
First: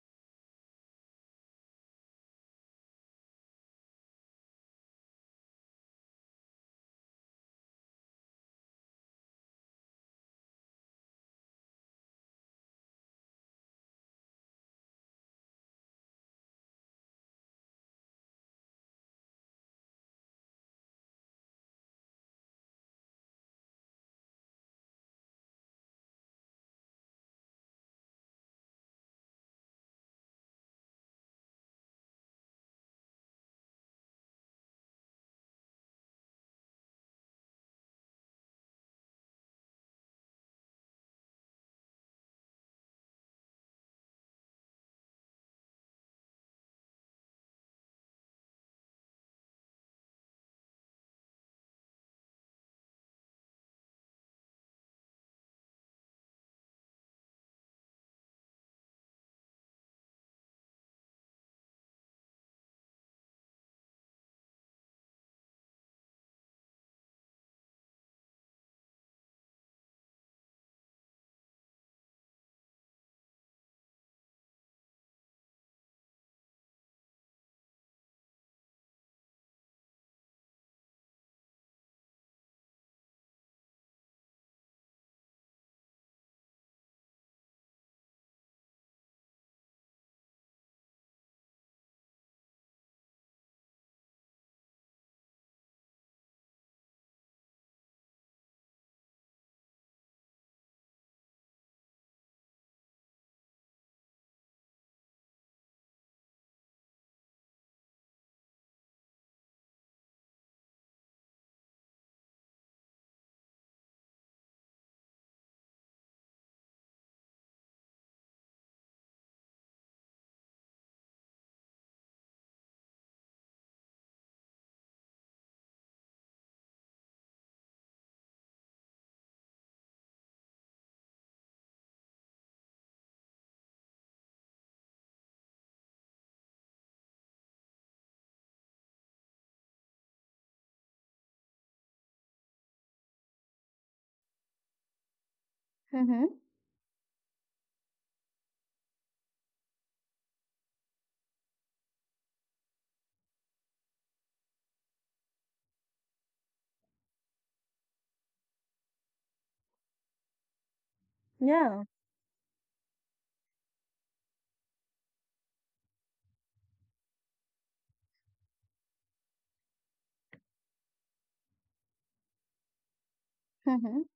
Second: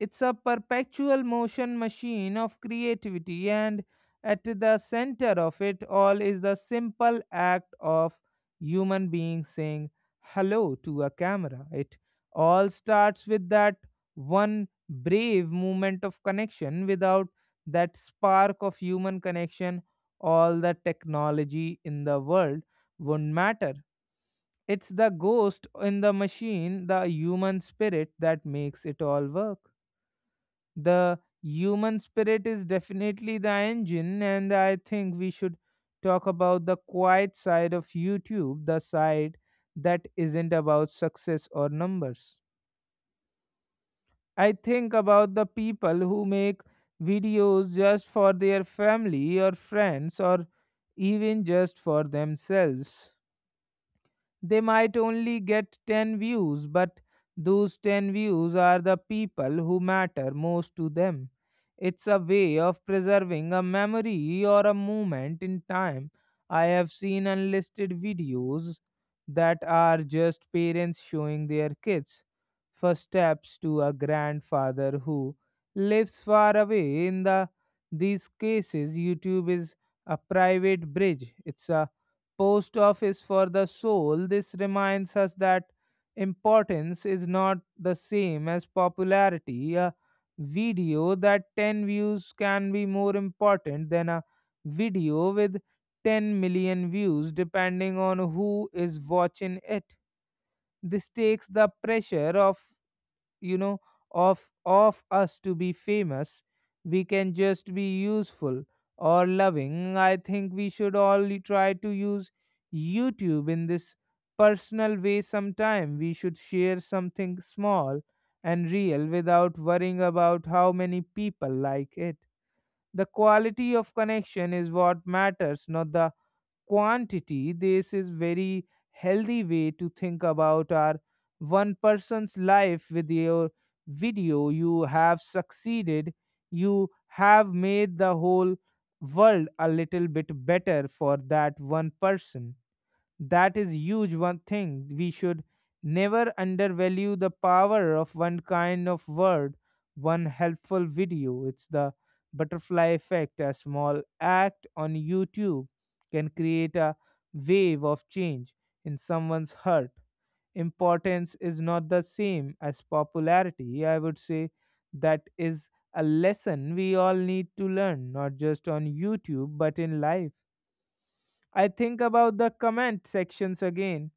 A: It's a perpetual motion machine of creativity, and at the center of it all is the simple act of human beings saying hello to a camera. It all starts with that one brave moment of connection. Without that spark of human connection, all the technology in the world wouldn't matter. It's the ghost in the machine, the human spirit that makes it all work. The human spirit is definitely the engine, and I think we should talk about the quiet side of YouTube, the side that isn't about success or numbers. I think about the people who make videos just for their family or friends or even just for themselves. They might only get ten views, but those ten views are the people who matter most to them. It's a way of preserving a memory or a moment in time. I have seen unlisted videos that are just parents showing their kids first steps to a grandfather who lives far away. In the these cases, YouTube is a private bridge. It's a post office for the soul. This reminds us that importance is not the same as popularity. A video that ten views can be more important than a video with 10 million views, depending on who is watching it. This takes the pressure off, you know, of of us to be famous. We can just be useful or loving. I think we should all try to use YouTube in this personal way sometime. We should share something small and real without worrying about how many people like it. The quality of connection is what matters, not the quantity. This is very healthy way to think about our one person's life with your video. You have succeeded. You have made the whole world a little bit better for that one person. That is huge. One thing we should
B: Mm-hmm.
A: never undervalue: the power of one kind of word, one helpful video. It's the butterfly effect. A small act on YouTube can create a wave of change in someone's heart. Importance is
B: Yeah.
A: not the same as popularity, I would say. That is a lesson we all need to learn, not just on YouTube but in life. I think about the comment sections
B: Mm-hmm.
A: again.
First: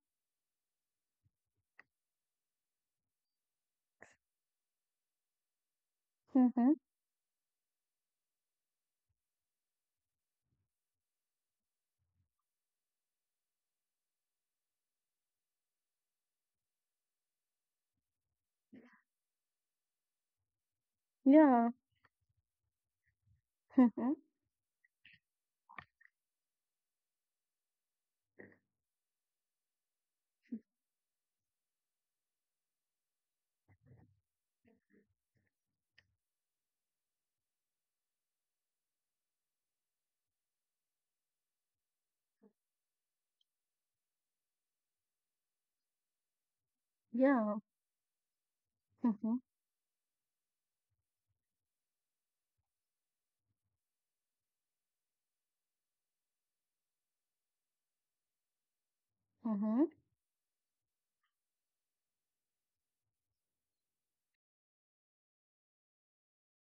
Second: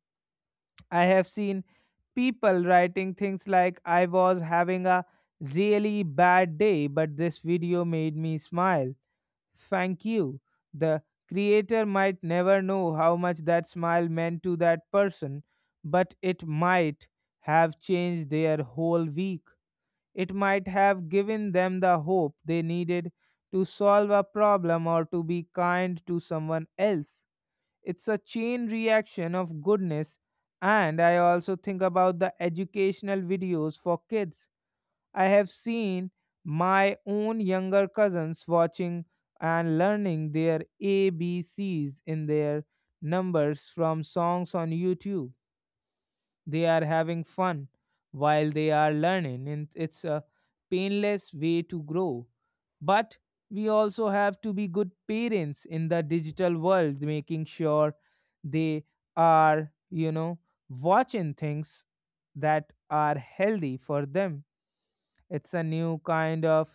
A: I have seen people writing things like, "I was having a really bad
B: Mm-hmm.
A: day, but this video made me smile. Thank you." The creator might never know how much that smile meant to that person, but it might have changed their whole week. It might have given
B: Yeah.
A: them the hope they needed to solve
B: Mm-hmm.
A: a problem or to be kind to someone else. It's a chain reaction of goodness. And I also think about the educational videos for kids. I have seen my own younger cousins watching and learning their A B Cs in their numbers from songs on YouTube. They are having
B: Yeah.
A: fun while they are
B: Mm-hmm.
A: learning, and it's a painless way to grow. But we also have to be good parents in the digital world, making sure they are,
B: Mm-hmm.
A: you know, watching things that are healthy for them. It's a new kind of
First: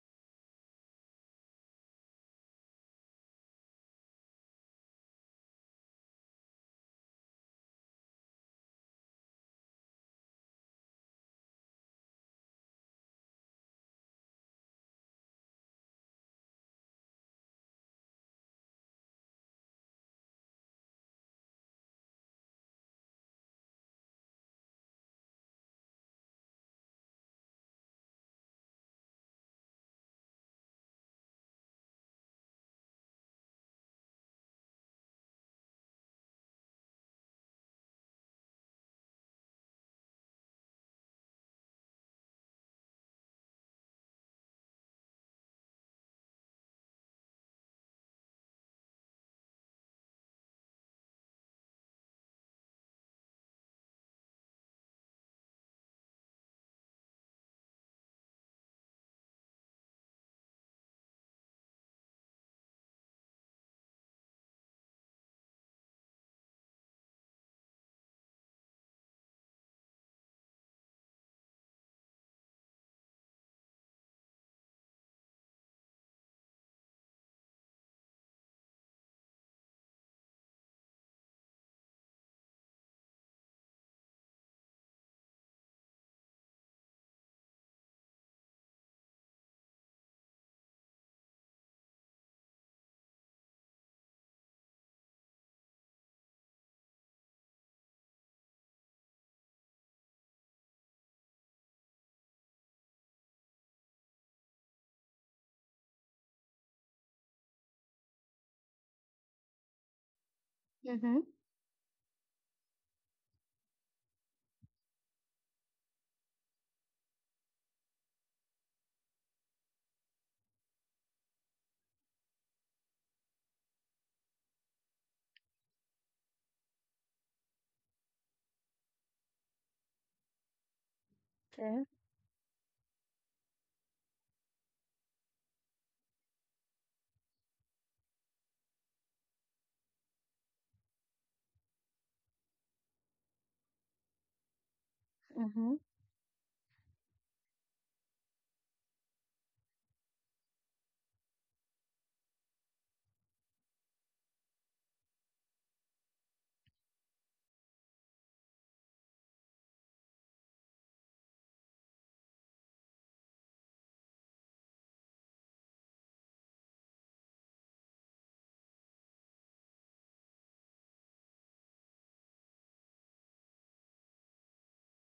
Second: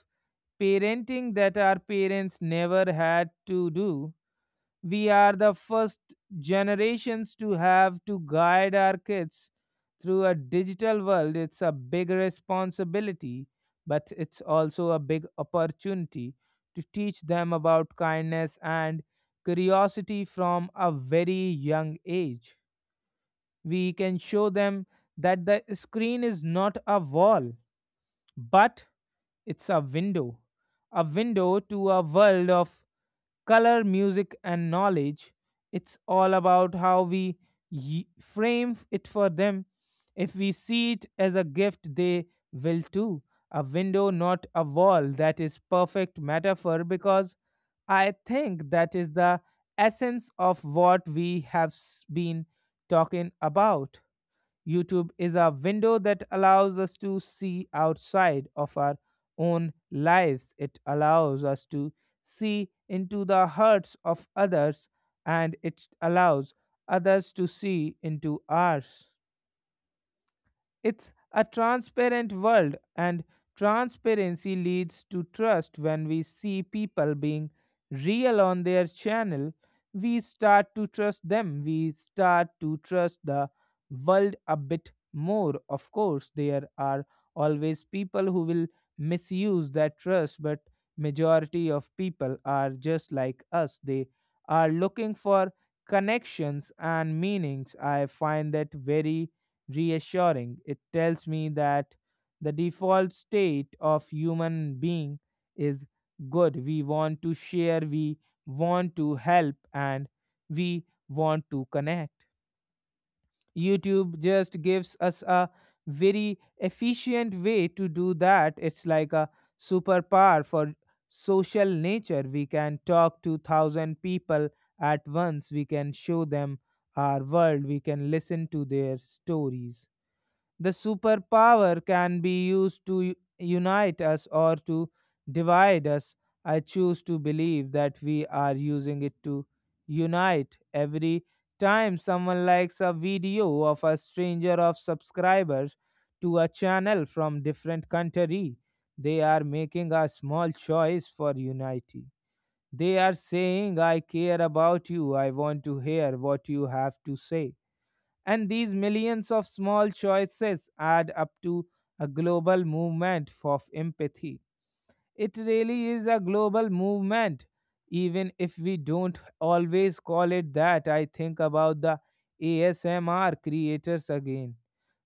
A: parenting that our parents never had to do. We are the first generations to have to guide our kids through a digital world. It's a big responsibility, but it's also a big opportunity to teach them about kindness and curiosity from a very young age. We can show them that the screen is not a wall, but it's a window, a window to a world of color, music, and knowledge. It's all about how we y- frame it for them. If we see it as a gift, they will too. A window, not a wall. That is perfect metaphor because I think that is the essence of what we have s- been talking about. YouTube is a window that allows us to see outside of our own lives. It allows us to see into the hearts of others, and it allows others to see into ours. It's a transparent world, and transparency leads to trust. When we see people being real on their channel, we start to trust them. We start to trust the world a bit more. Of course, there are always people who will misuse that trust, but majority of people are just like us. They are looking for connections and meanings. I find that very reassuring. It tells me that the default state of human being is good. We want to share, we want to help, and we
B: Mm-hmm.
A: want to connect. YouTube just gives us a very efficient way to do that. It's like a superpower for social nature. We can talk to thousand people at once. We can show them our world. We can listen to their stories. The
B: Okay.
A: superpower can be used to u- unite us or to divide us. I choose to believe that we are using it to unite. Every time someone likes a video of a stranger of
B: Mm-hmm.
A: subscribers to a channel from different country, they are making a small choice for unity. They are saying, "I care about you, I want to hear what you have to say." And these millions of small choices add up to a global movement for empathy. It really is a global movement, even if we don't always call it that. I think about the A S M R creators again.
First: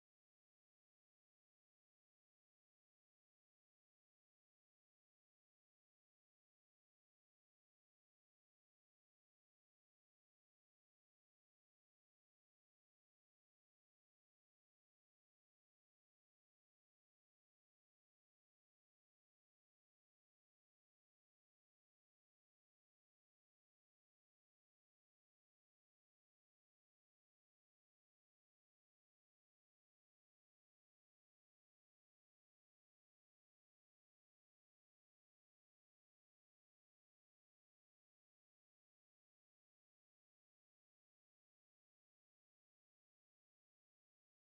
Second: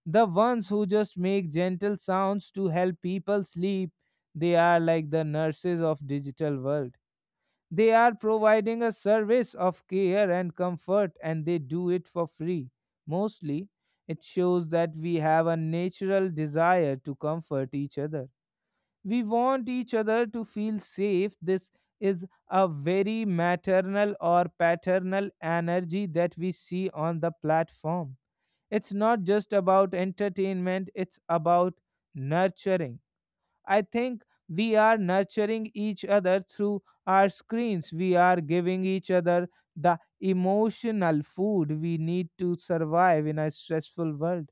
A: The ones who just make gentle sounds to help people sleep, they are like the nurses of digital world. They are providing a service of care and comfort, and they do it for free. Mostly, it shows that we have a natural desire to comfort each other. We want each other to feel safe. This is a very maternal or paternal energy that we see on the platform. It's not just about entertainment, it's about nurturing. I think we are nurturing each other through our screens. We are giving each other the emotional food we need to survive in a stressful world.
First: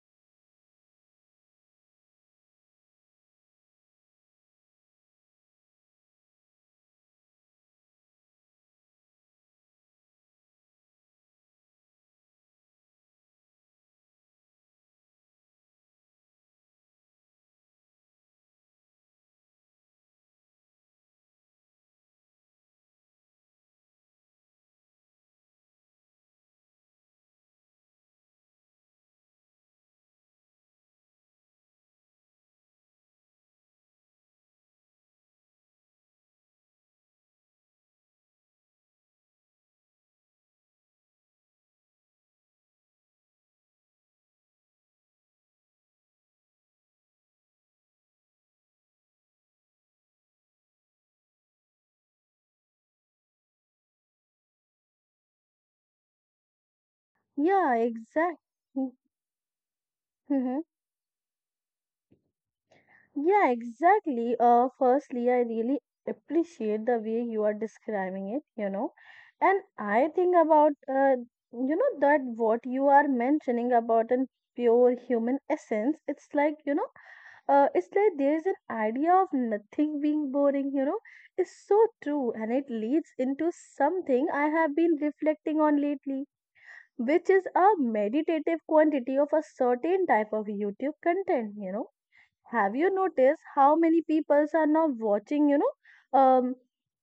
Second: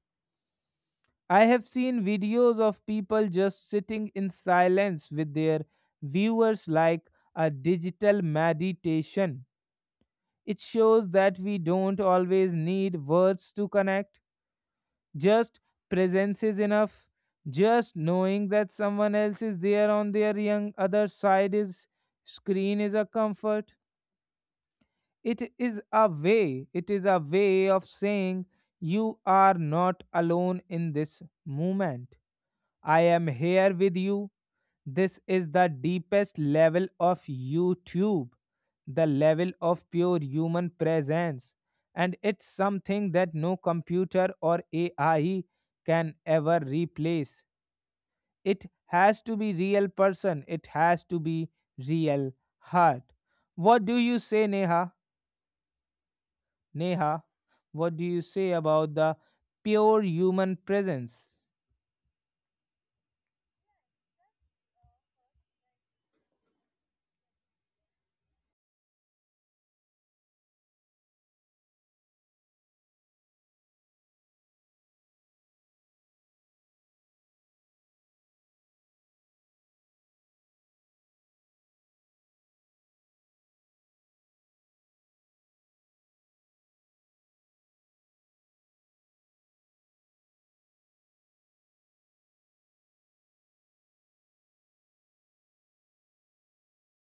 A: I have seen videos of people just sitting in silence with their viewers, like a digital meditation. It shows that we don't always need words to connect, just presence is enough. Just knowing that someone else is there on their young other side is screen is a comfort. It is a way. It is a way of saying you are not alone in this moment. I am here with you. This is the deepest level of YouTube, the level of pure human presence. And it's something that no computer or A I can ever replace. It has to be real person, it has to be real heart. What do you say, Neha? Neha,
B: Yeah.
A: what do you say
B: Exactly.
A: about the pure human presence?
B: Yeah, exactly. Uh, firstly, I really appreciate the way you are describing it, you know. And I think about, uh, you know, that what you are mentioning about an pure human essence, it's like, you know, uh, it's like there's an idea of nothing being boring, you know, is so true. And it leads into something I have been reflecting on lately, which is a meditative quantity of a certain type of YouTube content, you know, have you noticed how many people are now watching, you know, um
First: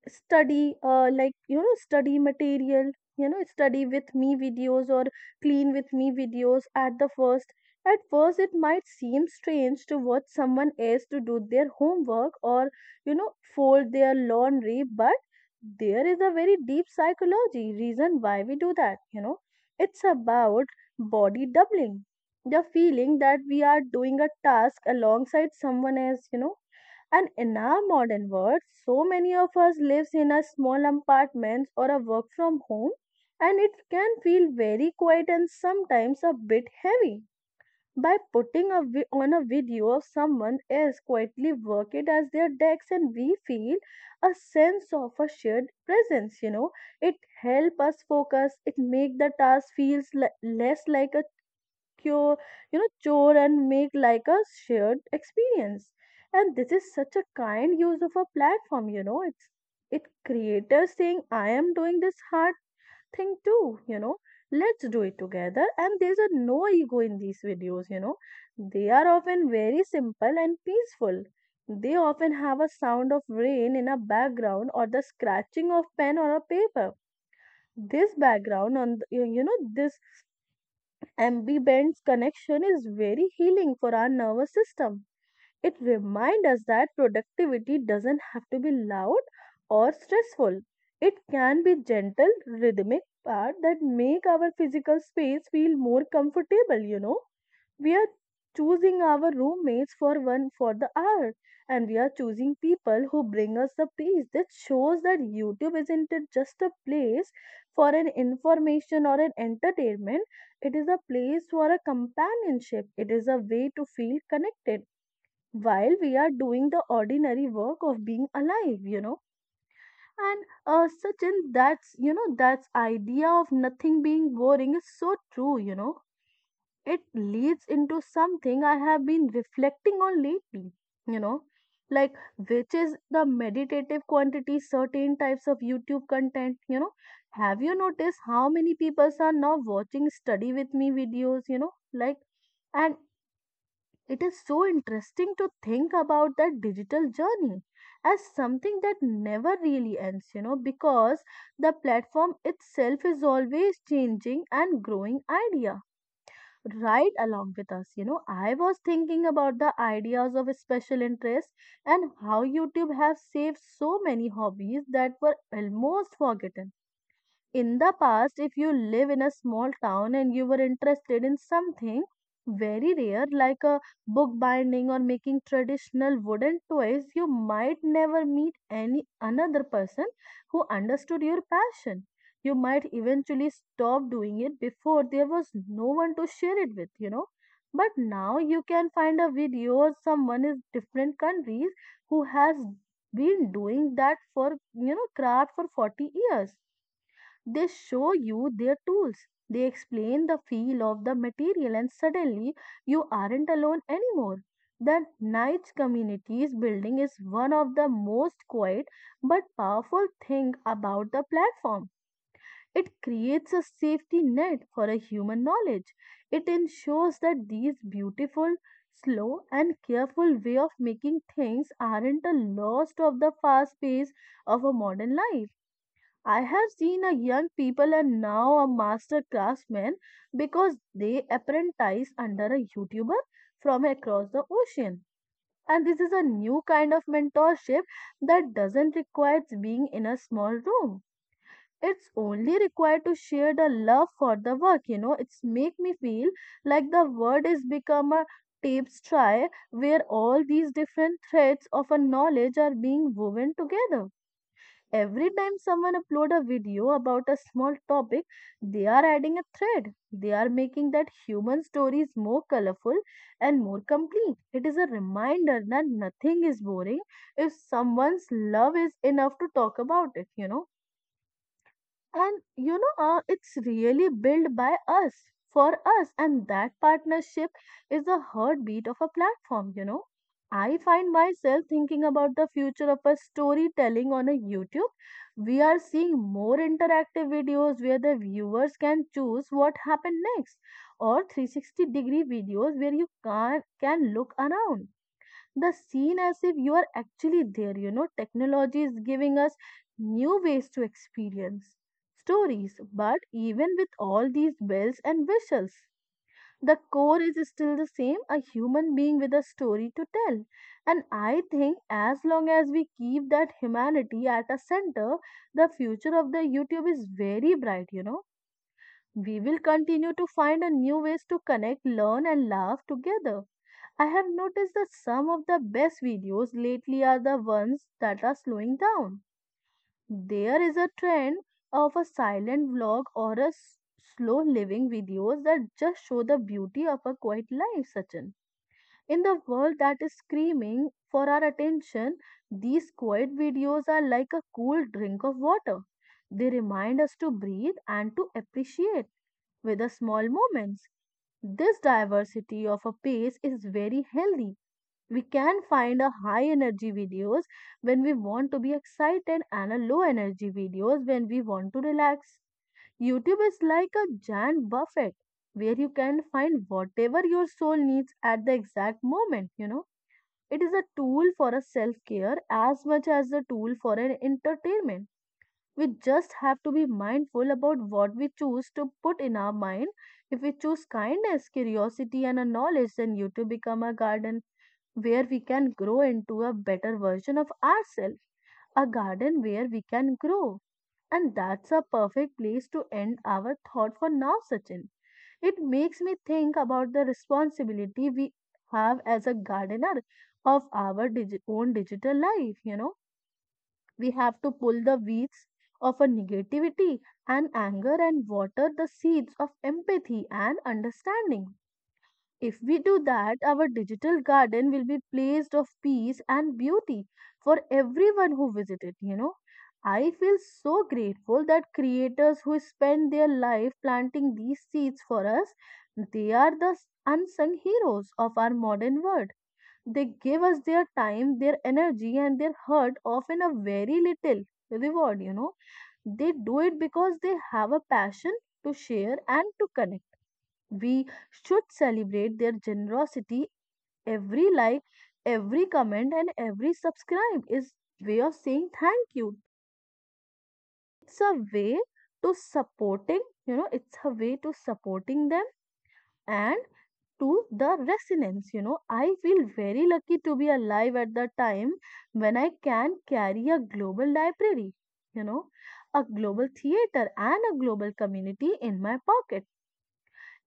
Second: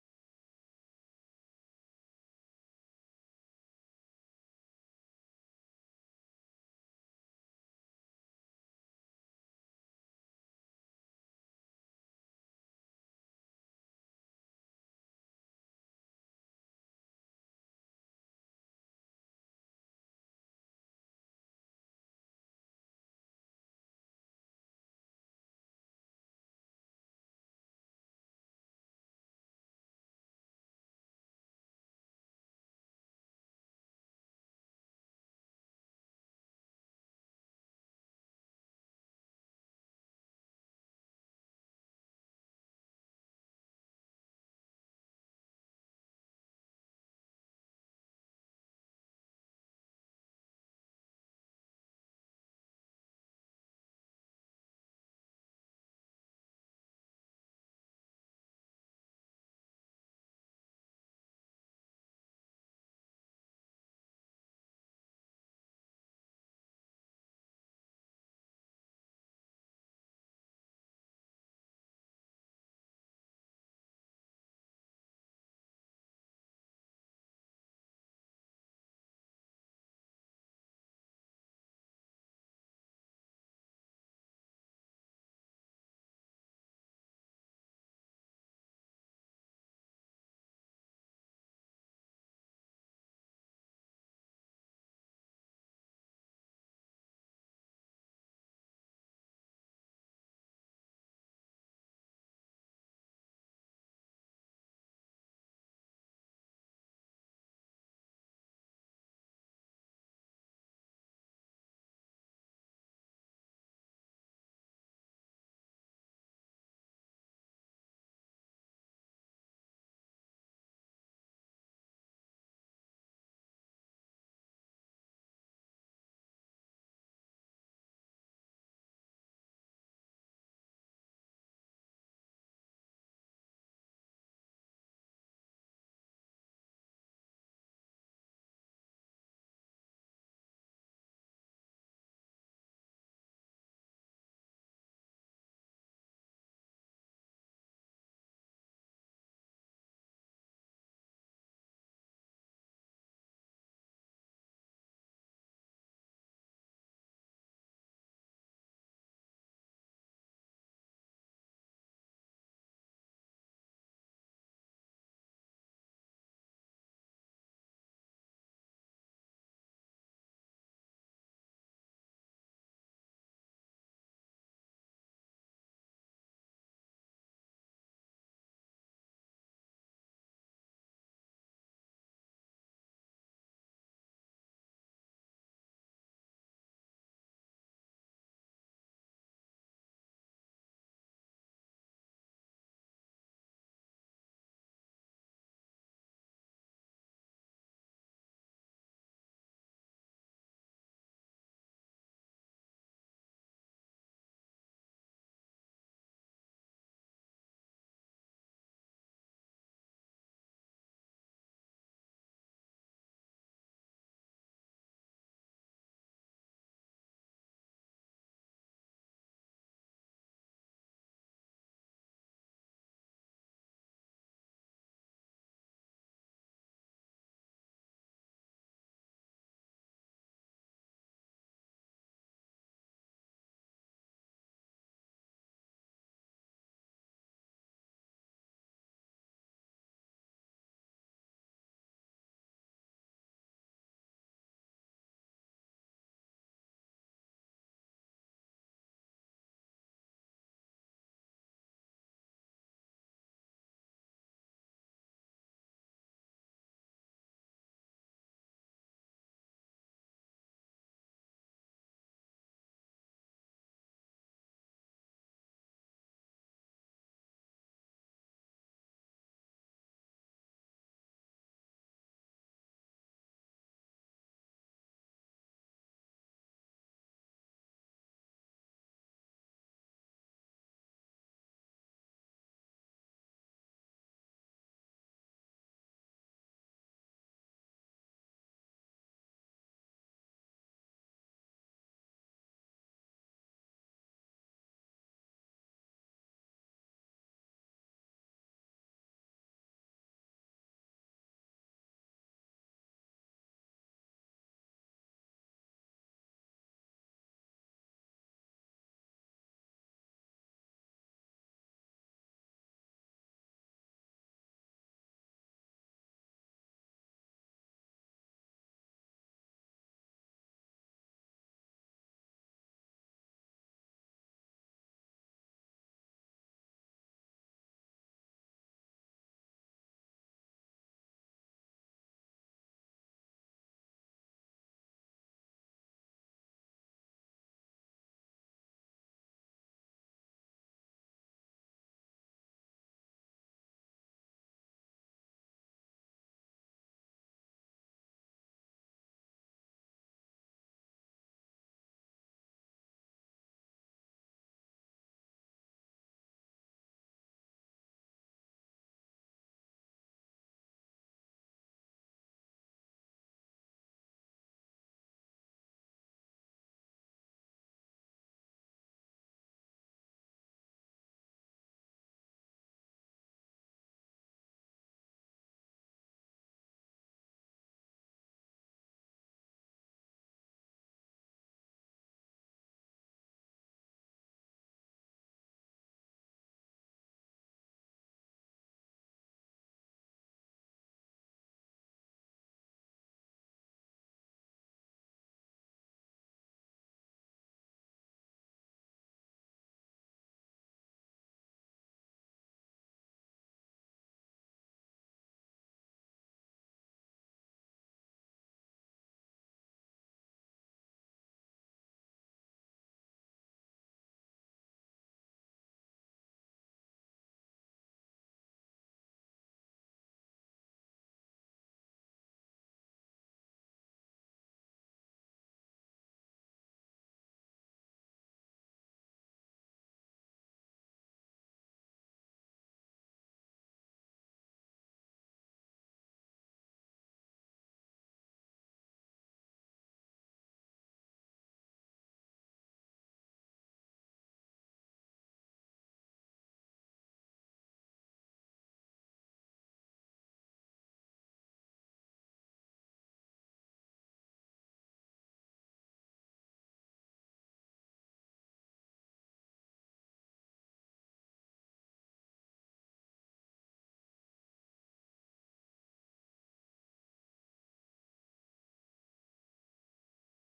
B: study, uh, like, you know, study material, you know, study with me videos or clean with me videos at the first at first it might seem strange to watch someone else to do their homework or, you know, fold their laundry, but there is a very deep psychology reason why we do that, you know. It's about body doubling, the feeling that we are doing a task alongside someone else, you know. And in our modern world so many of us lives in a small apartments or a work from home and it can feel very quiet and sometimes a bit heavy. By putting a vi- on a video of someone else quietly work it as their decks and we feel a sense of a shared presence, you know. It help us focus, it make the task feels le- less like a cure, you know, chore and make like a shared experience. And this is such a kind use of a platform, you know. It's it creators saying, I am doing this hard thing too, you know. Let's do it together. And there's a no ego in these videos, you know. They are often very simple and peaceful. They often have a sound of rain in a background or the scratching of pen or a paper. This background on the, you you know this Ambibend's connection is very healing for our nervous system. It reminds us that productivity doesn't have to be loud or stressful. It can be gentle, rhythmic part that make our physical space feel more comfortable, you know. We are choosing our roommates for one for the hour, and we are choosing people who bring us the peace. That shows that YouTube isn't it just a place for an information or an entertainment, it is a place for a companionship, it is a way to feel connected while we are doing the ordinary work of being alive, you know. And uh, Sachin, that's, you know, that's idea of nothing being boring is so true, you know. It leads into something I have been reflecting on lately, you know, like, which is the meditative quantity, certain types of YouTube content, you know. Have you noticed how many people are now watching study with me videos, you know, like, and it is so interesting to think about that digital journey as something that never really ends, you know, because the platform itself is always changing and growing idea right along with us. You know, I was thinking about the ideas of special interest and how YouTube have saved so many hobbies that were almost forgotten in the past. If you live in a small town and you were interested in something very rare like a book binding or making traditional wooden toys, you might never meet any another person who understood your passion. You might eventually stop doing it before there was no one to share it with, you know. But now you can find a video or someone in different countries who has been doing that for, you know, craft for forty years. They show you their tools. They explain the feel of the material, and suddenly you aren't alone anymore. The Knights Communities building is one of the most quiet but powerful thing about the platform. It creates a safety net for a human knowledge. It ensures that these beautiful, slow, and careful way of making things aren't a lost of the fast pace of a modern life. I have seen a young people and now a master craftsmen because they apprentice under a YouTuber from across the ocean. And this is a new kind of mentorship that doesn't require being in a small room. It's only required to share the love for the work, you know. It's make me feel like the world is become a tapestry where all these different threads of a knowledge are being woven together. Every time someone upload a video about a small topic, they are adding a thread. They are making that human stories more colorful and more complete. It is a reminder that nothing is boring if someone's love is enough to talk about it, you know. And you know, uh, it's really built by us, for us, and that partnership is the heartbeat of a platform, you know. I find myself thinking about the future of a storytelling on a YouTube. We are seeing more interactive videos where the viewers can choose what happened next, or three hundred sixty degree videos where you can can look around the scene as if you are actually there. You know, technology is giving us new ways to experience stories, but even with all these bells and whistles, the core is still the same, a human being with a story to tell. And I think as long as we keep that humanity at a center, the future of the YouTube is very bright, you know. We will continue to find a new ways to connect, learn, and laugh together. I have noticed that some of the best videos lately are the ones that are slowing down. There is a trend of a silent vlog or a s- slow living videos that just show the beauty of a quiet life, Sachin. In the world that is screaming for our attention, these quiet videos are like a cool drink of water. They remind us to breathe and to appreciate with the small moments. This diversity of a pace is very healthy. We can find a high energy videos when we want to be excited and a low energy videos when we want to relax. YouTube is like a giant buffet where you can find whatever your soul needs at the exact moment, you know. It is a tool for a self care as much as a tool for an entertainment. We just have to be mindful about what we choose to put in our mind. If we choose kindness, curiosity, and a knowledge, then YouTube become a garden where we can grow into a better version of ourselves, a garden where we can grow. And that's a perfect place to end our thought for now, Sachin. It makes me think about the responsibility we have as a gardener of our digi- own digital life. You know, we have to pull the weeds of a negativity and anger and water the seeds of empathy and understanding. If we do that, our digital garden will be placed of peace and beauty for everyone who visit it, you know. I feel so grateful that creators who spend their life planting these seeds for us, they are the unsung heroes of our modern world. They give us their time, their energy, and their heart, often a very little reward, you know. They do it because they have a passion to share and to connect. We should celebrate their generosity. Every like, every comment, and every subscribe is way of saying thank you. It's a way to supporting, you know, it's a way to supporting them and to the resonance. You know, I feel very lucky to be alive at the time when I can carry a global library, you know, a global theater, and a global community in my pocket.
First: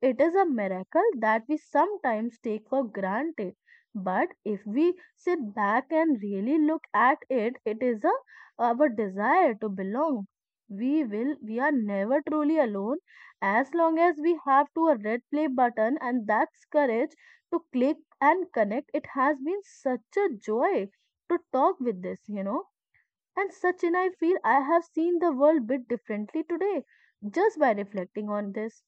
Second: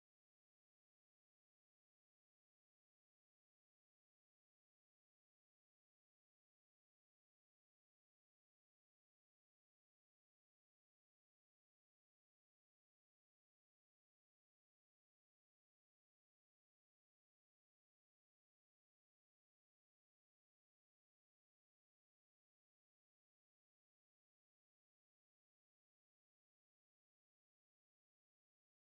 B: It is a miracle that we sometimes take for granted. But if we sit back and really look at it, it is a, our desire to belong. We will, we are never truly alone as long as we have to a red play button and that's courage to click and connect. It has been such a joy to talk with this, you know. And Sachin, I feel I have seen the world bit differently today just by reflecting on this.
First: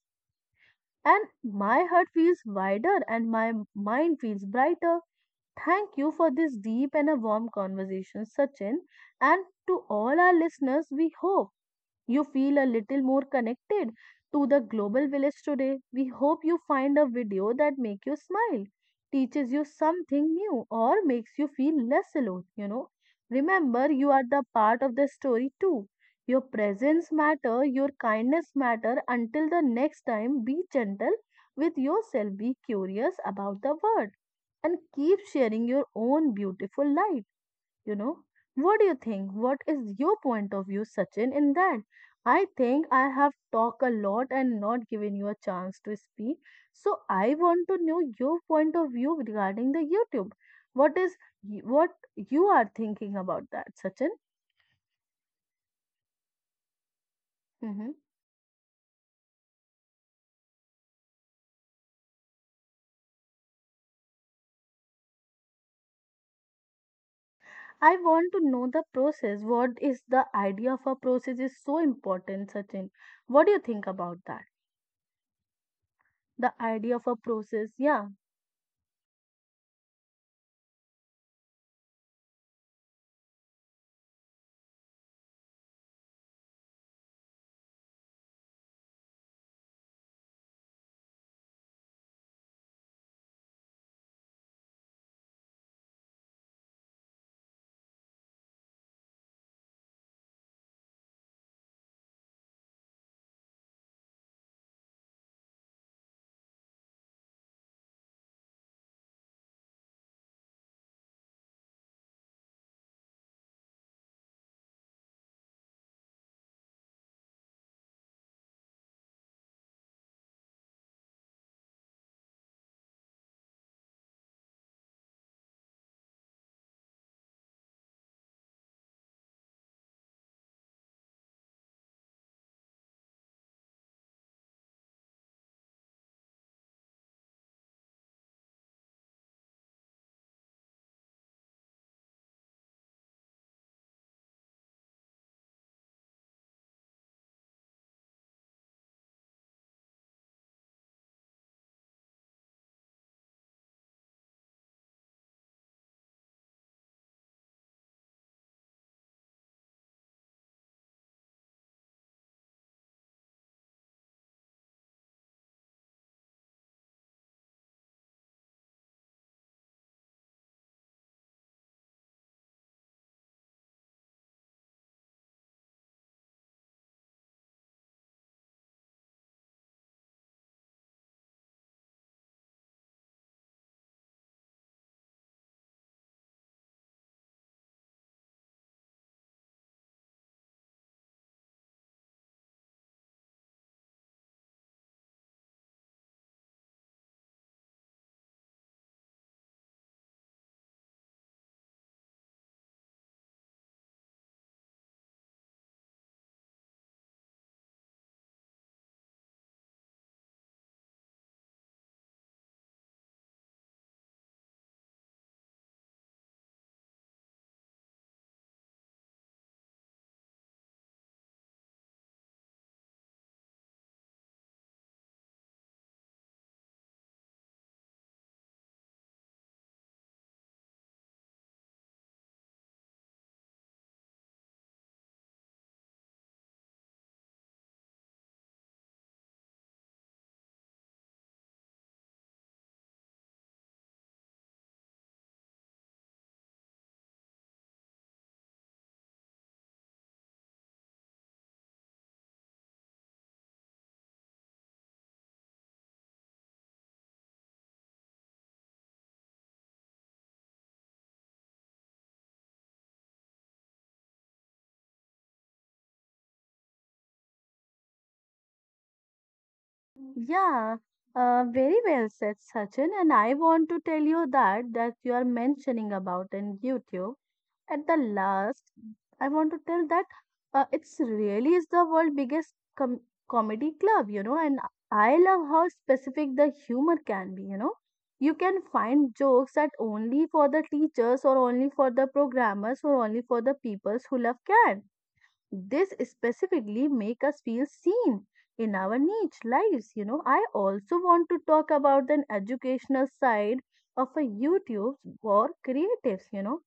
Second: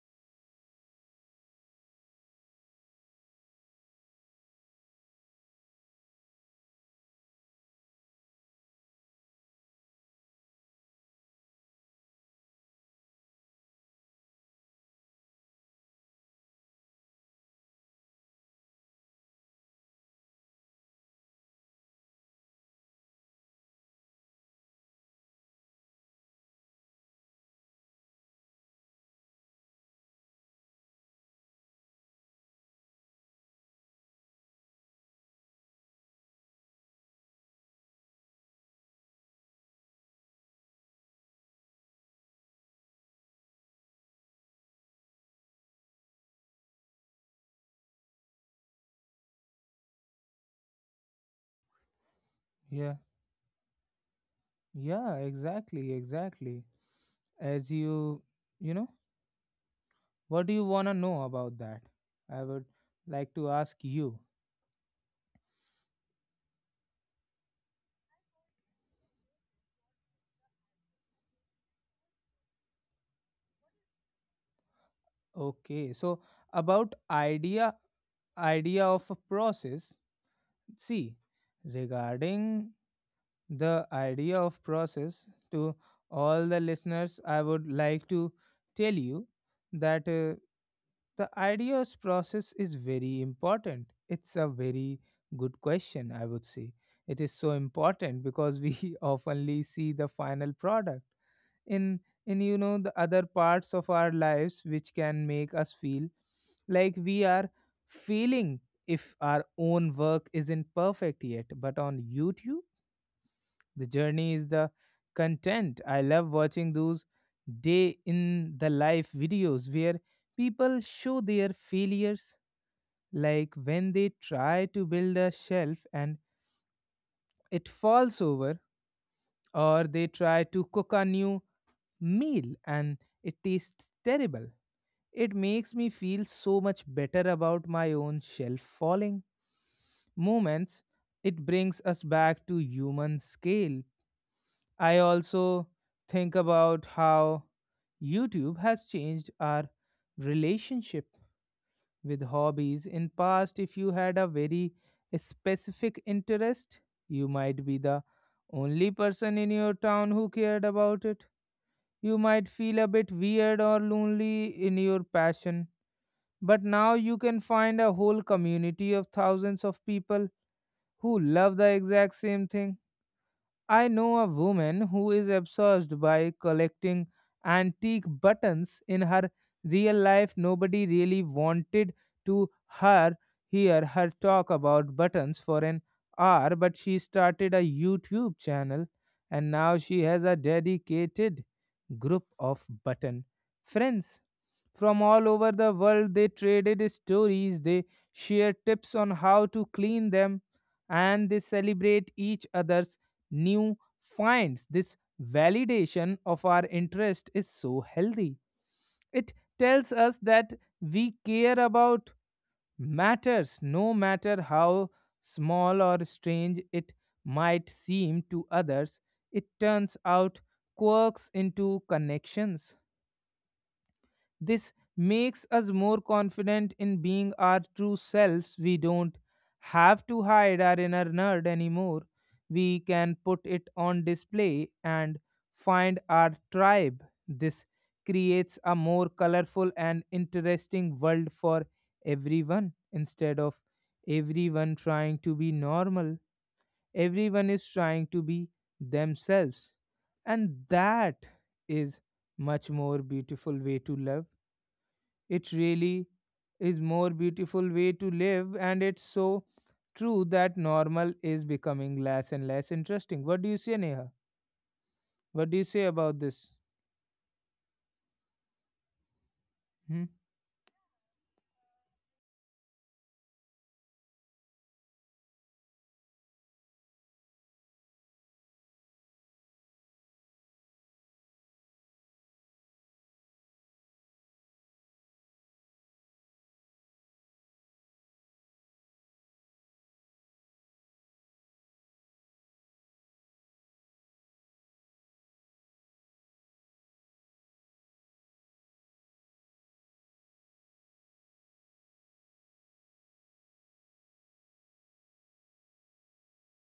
B: And my heart feels wider and my m- mind feels brighter. Thank you for this deep and a warm conversation, Sachin. And to all our listeners, we hope you feel a little more connected to the global village today. We hope you find a video that make you smile, teaches you something new, or makes you feel less alone, you know. Remember you are the part of the story too. Your presence matter, your kindness matter. Until the next time, be gentle with yourself, be curious about the world, and keep sharing your own beautiful light, you know. What do you think, what is your point of view, Sachin, in that? I think I have talked a lot and not given you a chance to speak, so I want to know your point of view regarding the YouTube. What is y- what you are
A: Yeah,
B: thinking about that, Sachin?
A: yeah, exactly, exactly. As
B: Hmm.
A: you, you know, what do you want to know about that? I would like to ask you.
B: I want to know the process. What is the idea of a process is so important, Sachin? What do you think about that?
A: Okay, so
B: The
A: about
B: idea of a
A: idea,
B: process, yeah.
A: idea of a process. See, regarding the idea of process to all the listeners, I would like to tell you that uh, the ideas process is very important. It's a very good question, I would say. It is so important because we [LAUGHS] oftenly see the final product in in you know the other parts of our lives, which can make us feel like we are feeling if our own work isn't perfect yet. But on YouTube the journey is the content. I love watching those day in the life videos where people show their failures, like when they try to build a shelf and it falls over, or they try to cook a new meal and it tastes terrible. It makes me feel so much better about my own shelf falling moments. It brings us back to human scale. I also think about how YouTube has changed our relationship with hobbies. In past, if you had a very specific interest, you might be the only person in your town who cared about it. You might feel a bit weird or lonely in your passion, but now you can find a whole community of thousands of people who love the exact same thing. I know a woman who is obsessed by collecting antique buttons in her real life. Nobody really wanted to her hear her talk about buttons for an hour, but she started a YouTube channel, and now she has a dedicated group of button friends from all over the world. They traded stories, they shared tips on how to clean them, and they celebrate each other's new finds. This validation of our interest is so healthy. It tells us that we care about matters, no matter how small or strange it might seem to others. It turns out quirks into connections. This makes us more confident in being our true selves. We don't have to hide our inner nerd anymore. We can put it on display and find our tribe. This creates a more colorful and interesting world for everyone. Instead of everyone trying to be normal, everyone is trying to be themselves. And that is much more beautiful way to love. It really is more beautiful way to live, and it's so true that normal is becoming less and less interesting. What do you say, Neha? What do you say about this? Hmm?
B: Yeah, uh, very well said, Sachin. And I want to tell you that that you are mentioning about in YouTube. At the last, I want to tell that uh, it's really is the world biggest com comedy club, you know. And I love how specific the humor can be, you know. You can find jokes that only for the teachers or only for the programmers or only for the peoples who love cats. This specifically make us feel seen in our niche lives, you know. I also want to talk about the educational side of a YouTube for creatives, you know.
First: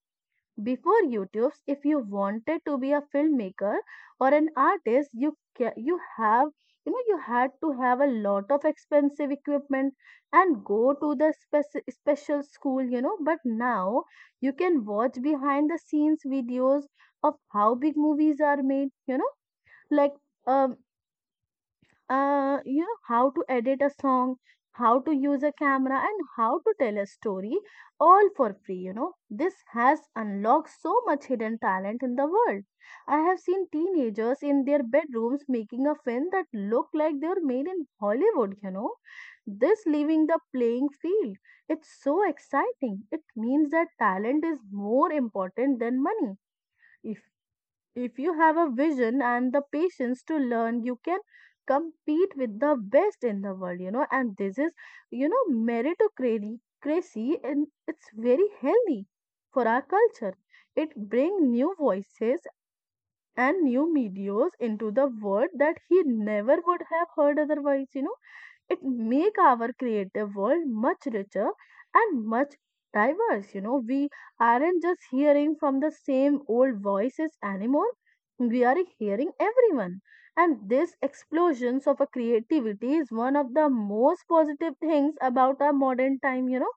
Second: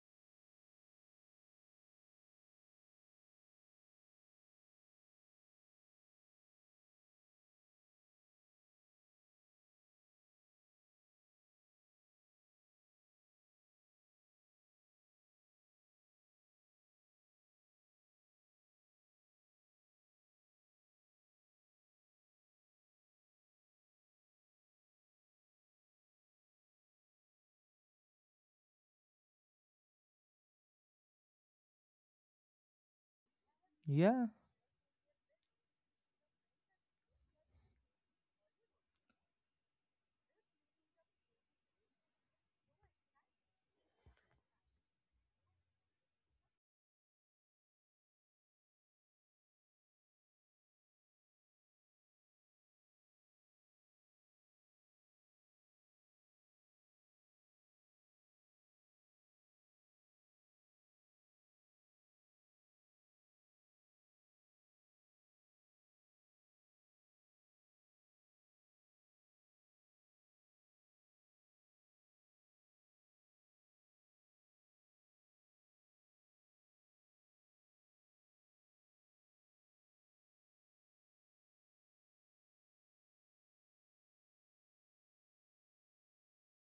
B: Before YouTube, if you wanted to be a filmmaker or an artist, you ca- you have, you know, you had to have a lot of expensive equipment and go to the spec- special school, you know. But now you can watch behind the scenes videos of how big movies are made, you know, like. Um, uh, you know, how to edit a song, how to use a camera, and how to tell a story, all for free. You know, this has unlocked so much hidden talent in the world. I have seen
A: Yeah,
B: teenagers in their bedrooms making a film that look like they were made in Hollywood, you know. This leaving the playing field, it's so exciting. It means that talent is more important than money. If if you have a vision and the patience to learn, you can compete with the best in the world, you know. And this is, you know, meritocracy, and it's very healthy for our culture. It brings new voices and new medias into the world that he never would have heard otherwise, you know. It make our creative world much richer and much diverse, you know. We aren't just hearing from the same old voices anymore, we are hearing everyone. And this explosions of a creativity is one of the most positive things about our modern time, you know.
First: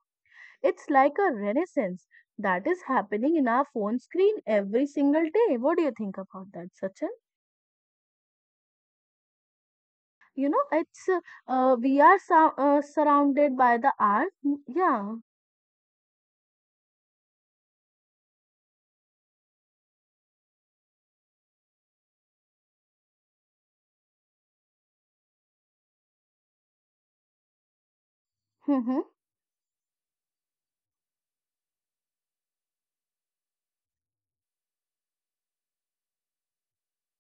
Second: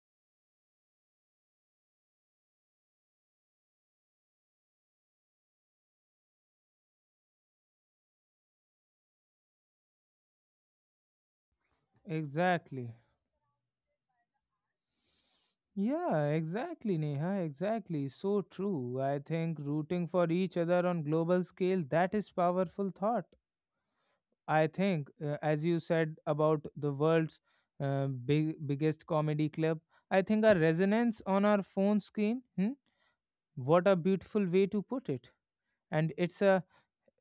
B: It's like a renaissance that is happening in our phone screen every single day. What do you think about that, Sachin? You know, it's uh, uh, we are sur- uh,
A: exactly.
B: surrounded by the art. Mm, yeah.
A: Yeah, exactly, Neha, exactly. So true. I think rooting for each other on global scale, that is powerful thought. I think, uh, as you said about the world's uh, big,
B: Mhm.
A: biggest comedy club, I think our resonance on our phone screen, hmm? What a beautiful way to put it. And it's a,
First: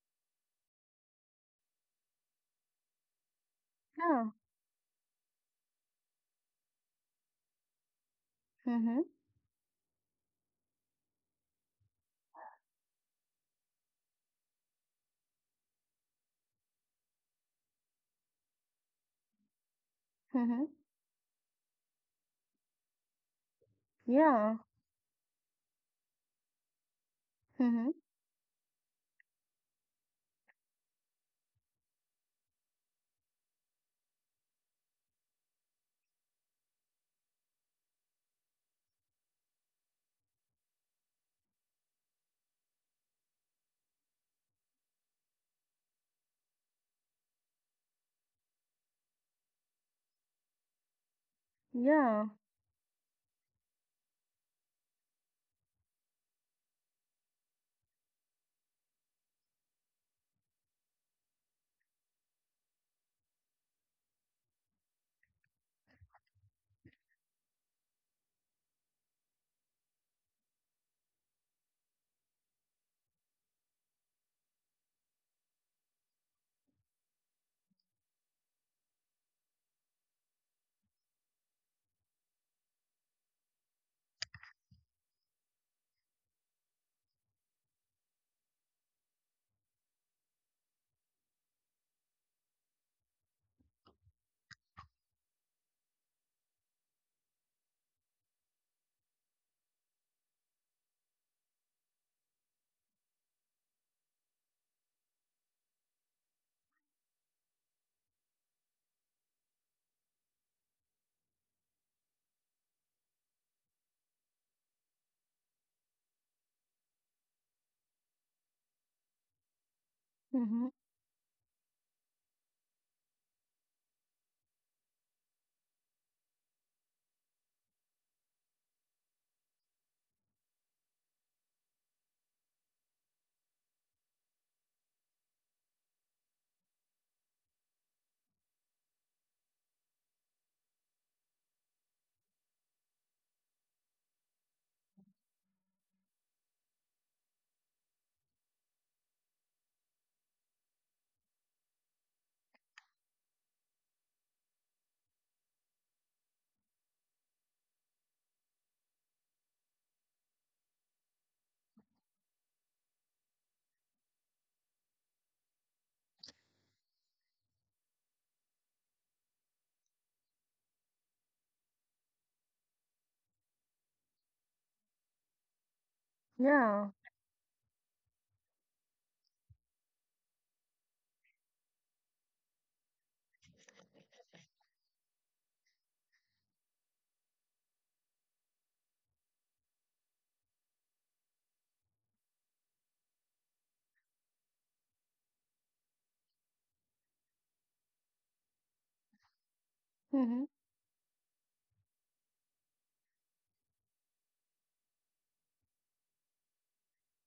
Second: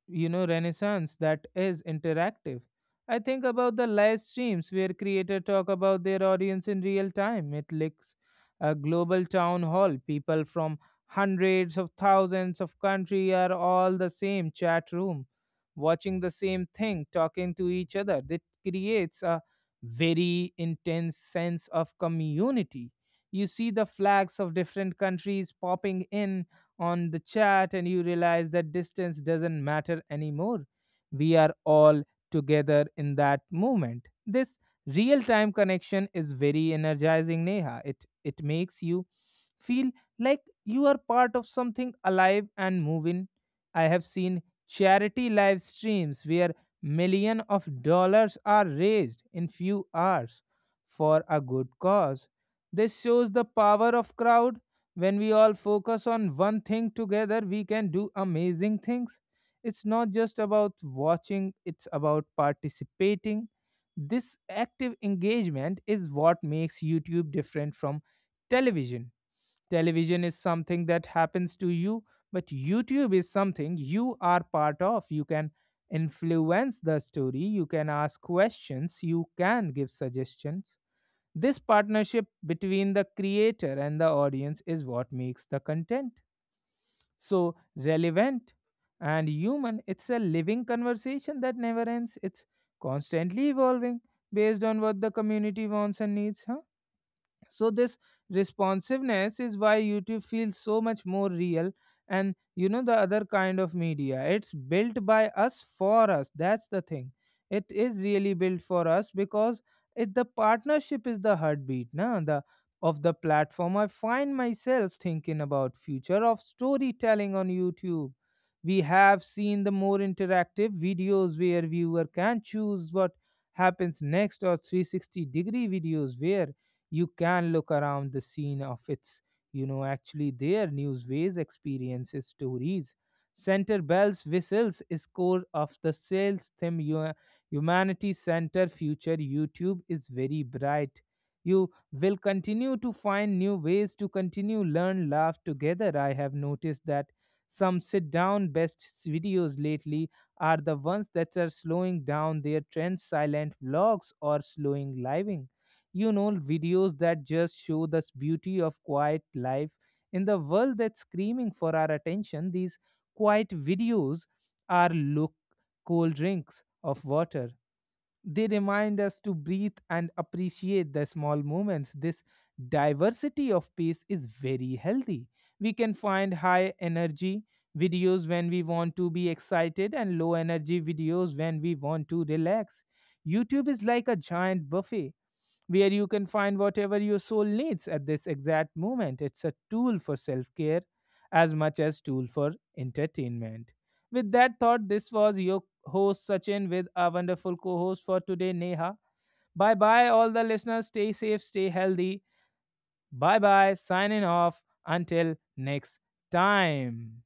A: you know, renaissance that is interactive. I think about the live
B: Yeah.
A: streams where creators talk about their audience in real time. It looks a
B: Mhm.
A: global town hall. People from hundreds of thousands of country are all the same chat room, watching the same thing, talking to each other. That creates a very
B: Mhm.
A: intense sense of community. You see the flags of
B: Yeah.
A: different countries popping in on the chat, and
B: Mhm.
A: you realize that distance doesn't matter anymore. We are all together in that moment. This real time connection is very energizing, Neha. It, it makes you feel like you are part of something alive and moving. I have seen charity live streams where million of dollars are raised in few hours for a good cause.
B: Yeah.
A: This shows the power of crowd. When we all focus on one thing together, we can do amazing things. It's not just about watching, it's about participating. This active engagement is what makes YouTube different from television. Television is something that happens to you, but YouTube is something you are part of. You can influence the story, you can ask questions, you can give suggestions. This partnership between the creator and the audience is what makes the content so relevant and human. It's a living conversation that never ends, it's constantly evolving based on what the community wants and needs. Huh? So this responsiveness is why YouTube feels so much more real. And you know, the other kind of media, it's built by us, for us, that's the thing. It is really built for us because it, the partnership, is the heartbeat, na, the of the platform. I find myself thinking about future of storytelling on YouTube. We have seen the more interactive
B: Mhm.
A: videos where viewer can choose what happens next, or three sixty degree videos where you can look around the scene of its, you know, actually their newsways, experiences, stories. Center bells, whistles, score of the sales theme, hu- humanity center future YouTube is very bright. You will continue to find new ways to continue learn, laugh together. I have noticed that some sit down best videos lately are the ones that are slowing down their trends, silent vlogs, or slowing living, you know, videos that just show the beauty of quiet life. In the world that's screaming for our attention, these quiet videos are look cold drinks of water. They remind us to breathe and appreciate the small moments. This diversity of pace is very healthy. We can find high
B: Yeah.
A: energy videos when we want to be excited, and low energy videos when we want to relax. YouTube is like a giant buffet where you can find whatever your soul needs at this exact moment. It's a tool for self care as much as tool for entertainment. With that thought, this was your host Sachin with our wonderful co-host for today, Neha. Bye bye, all the
B: Mhm.
A: listeners. Stay safe, stay healthy. Bye bye. Signing off. Until next time.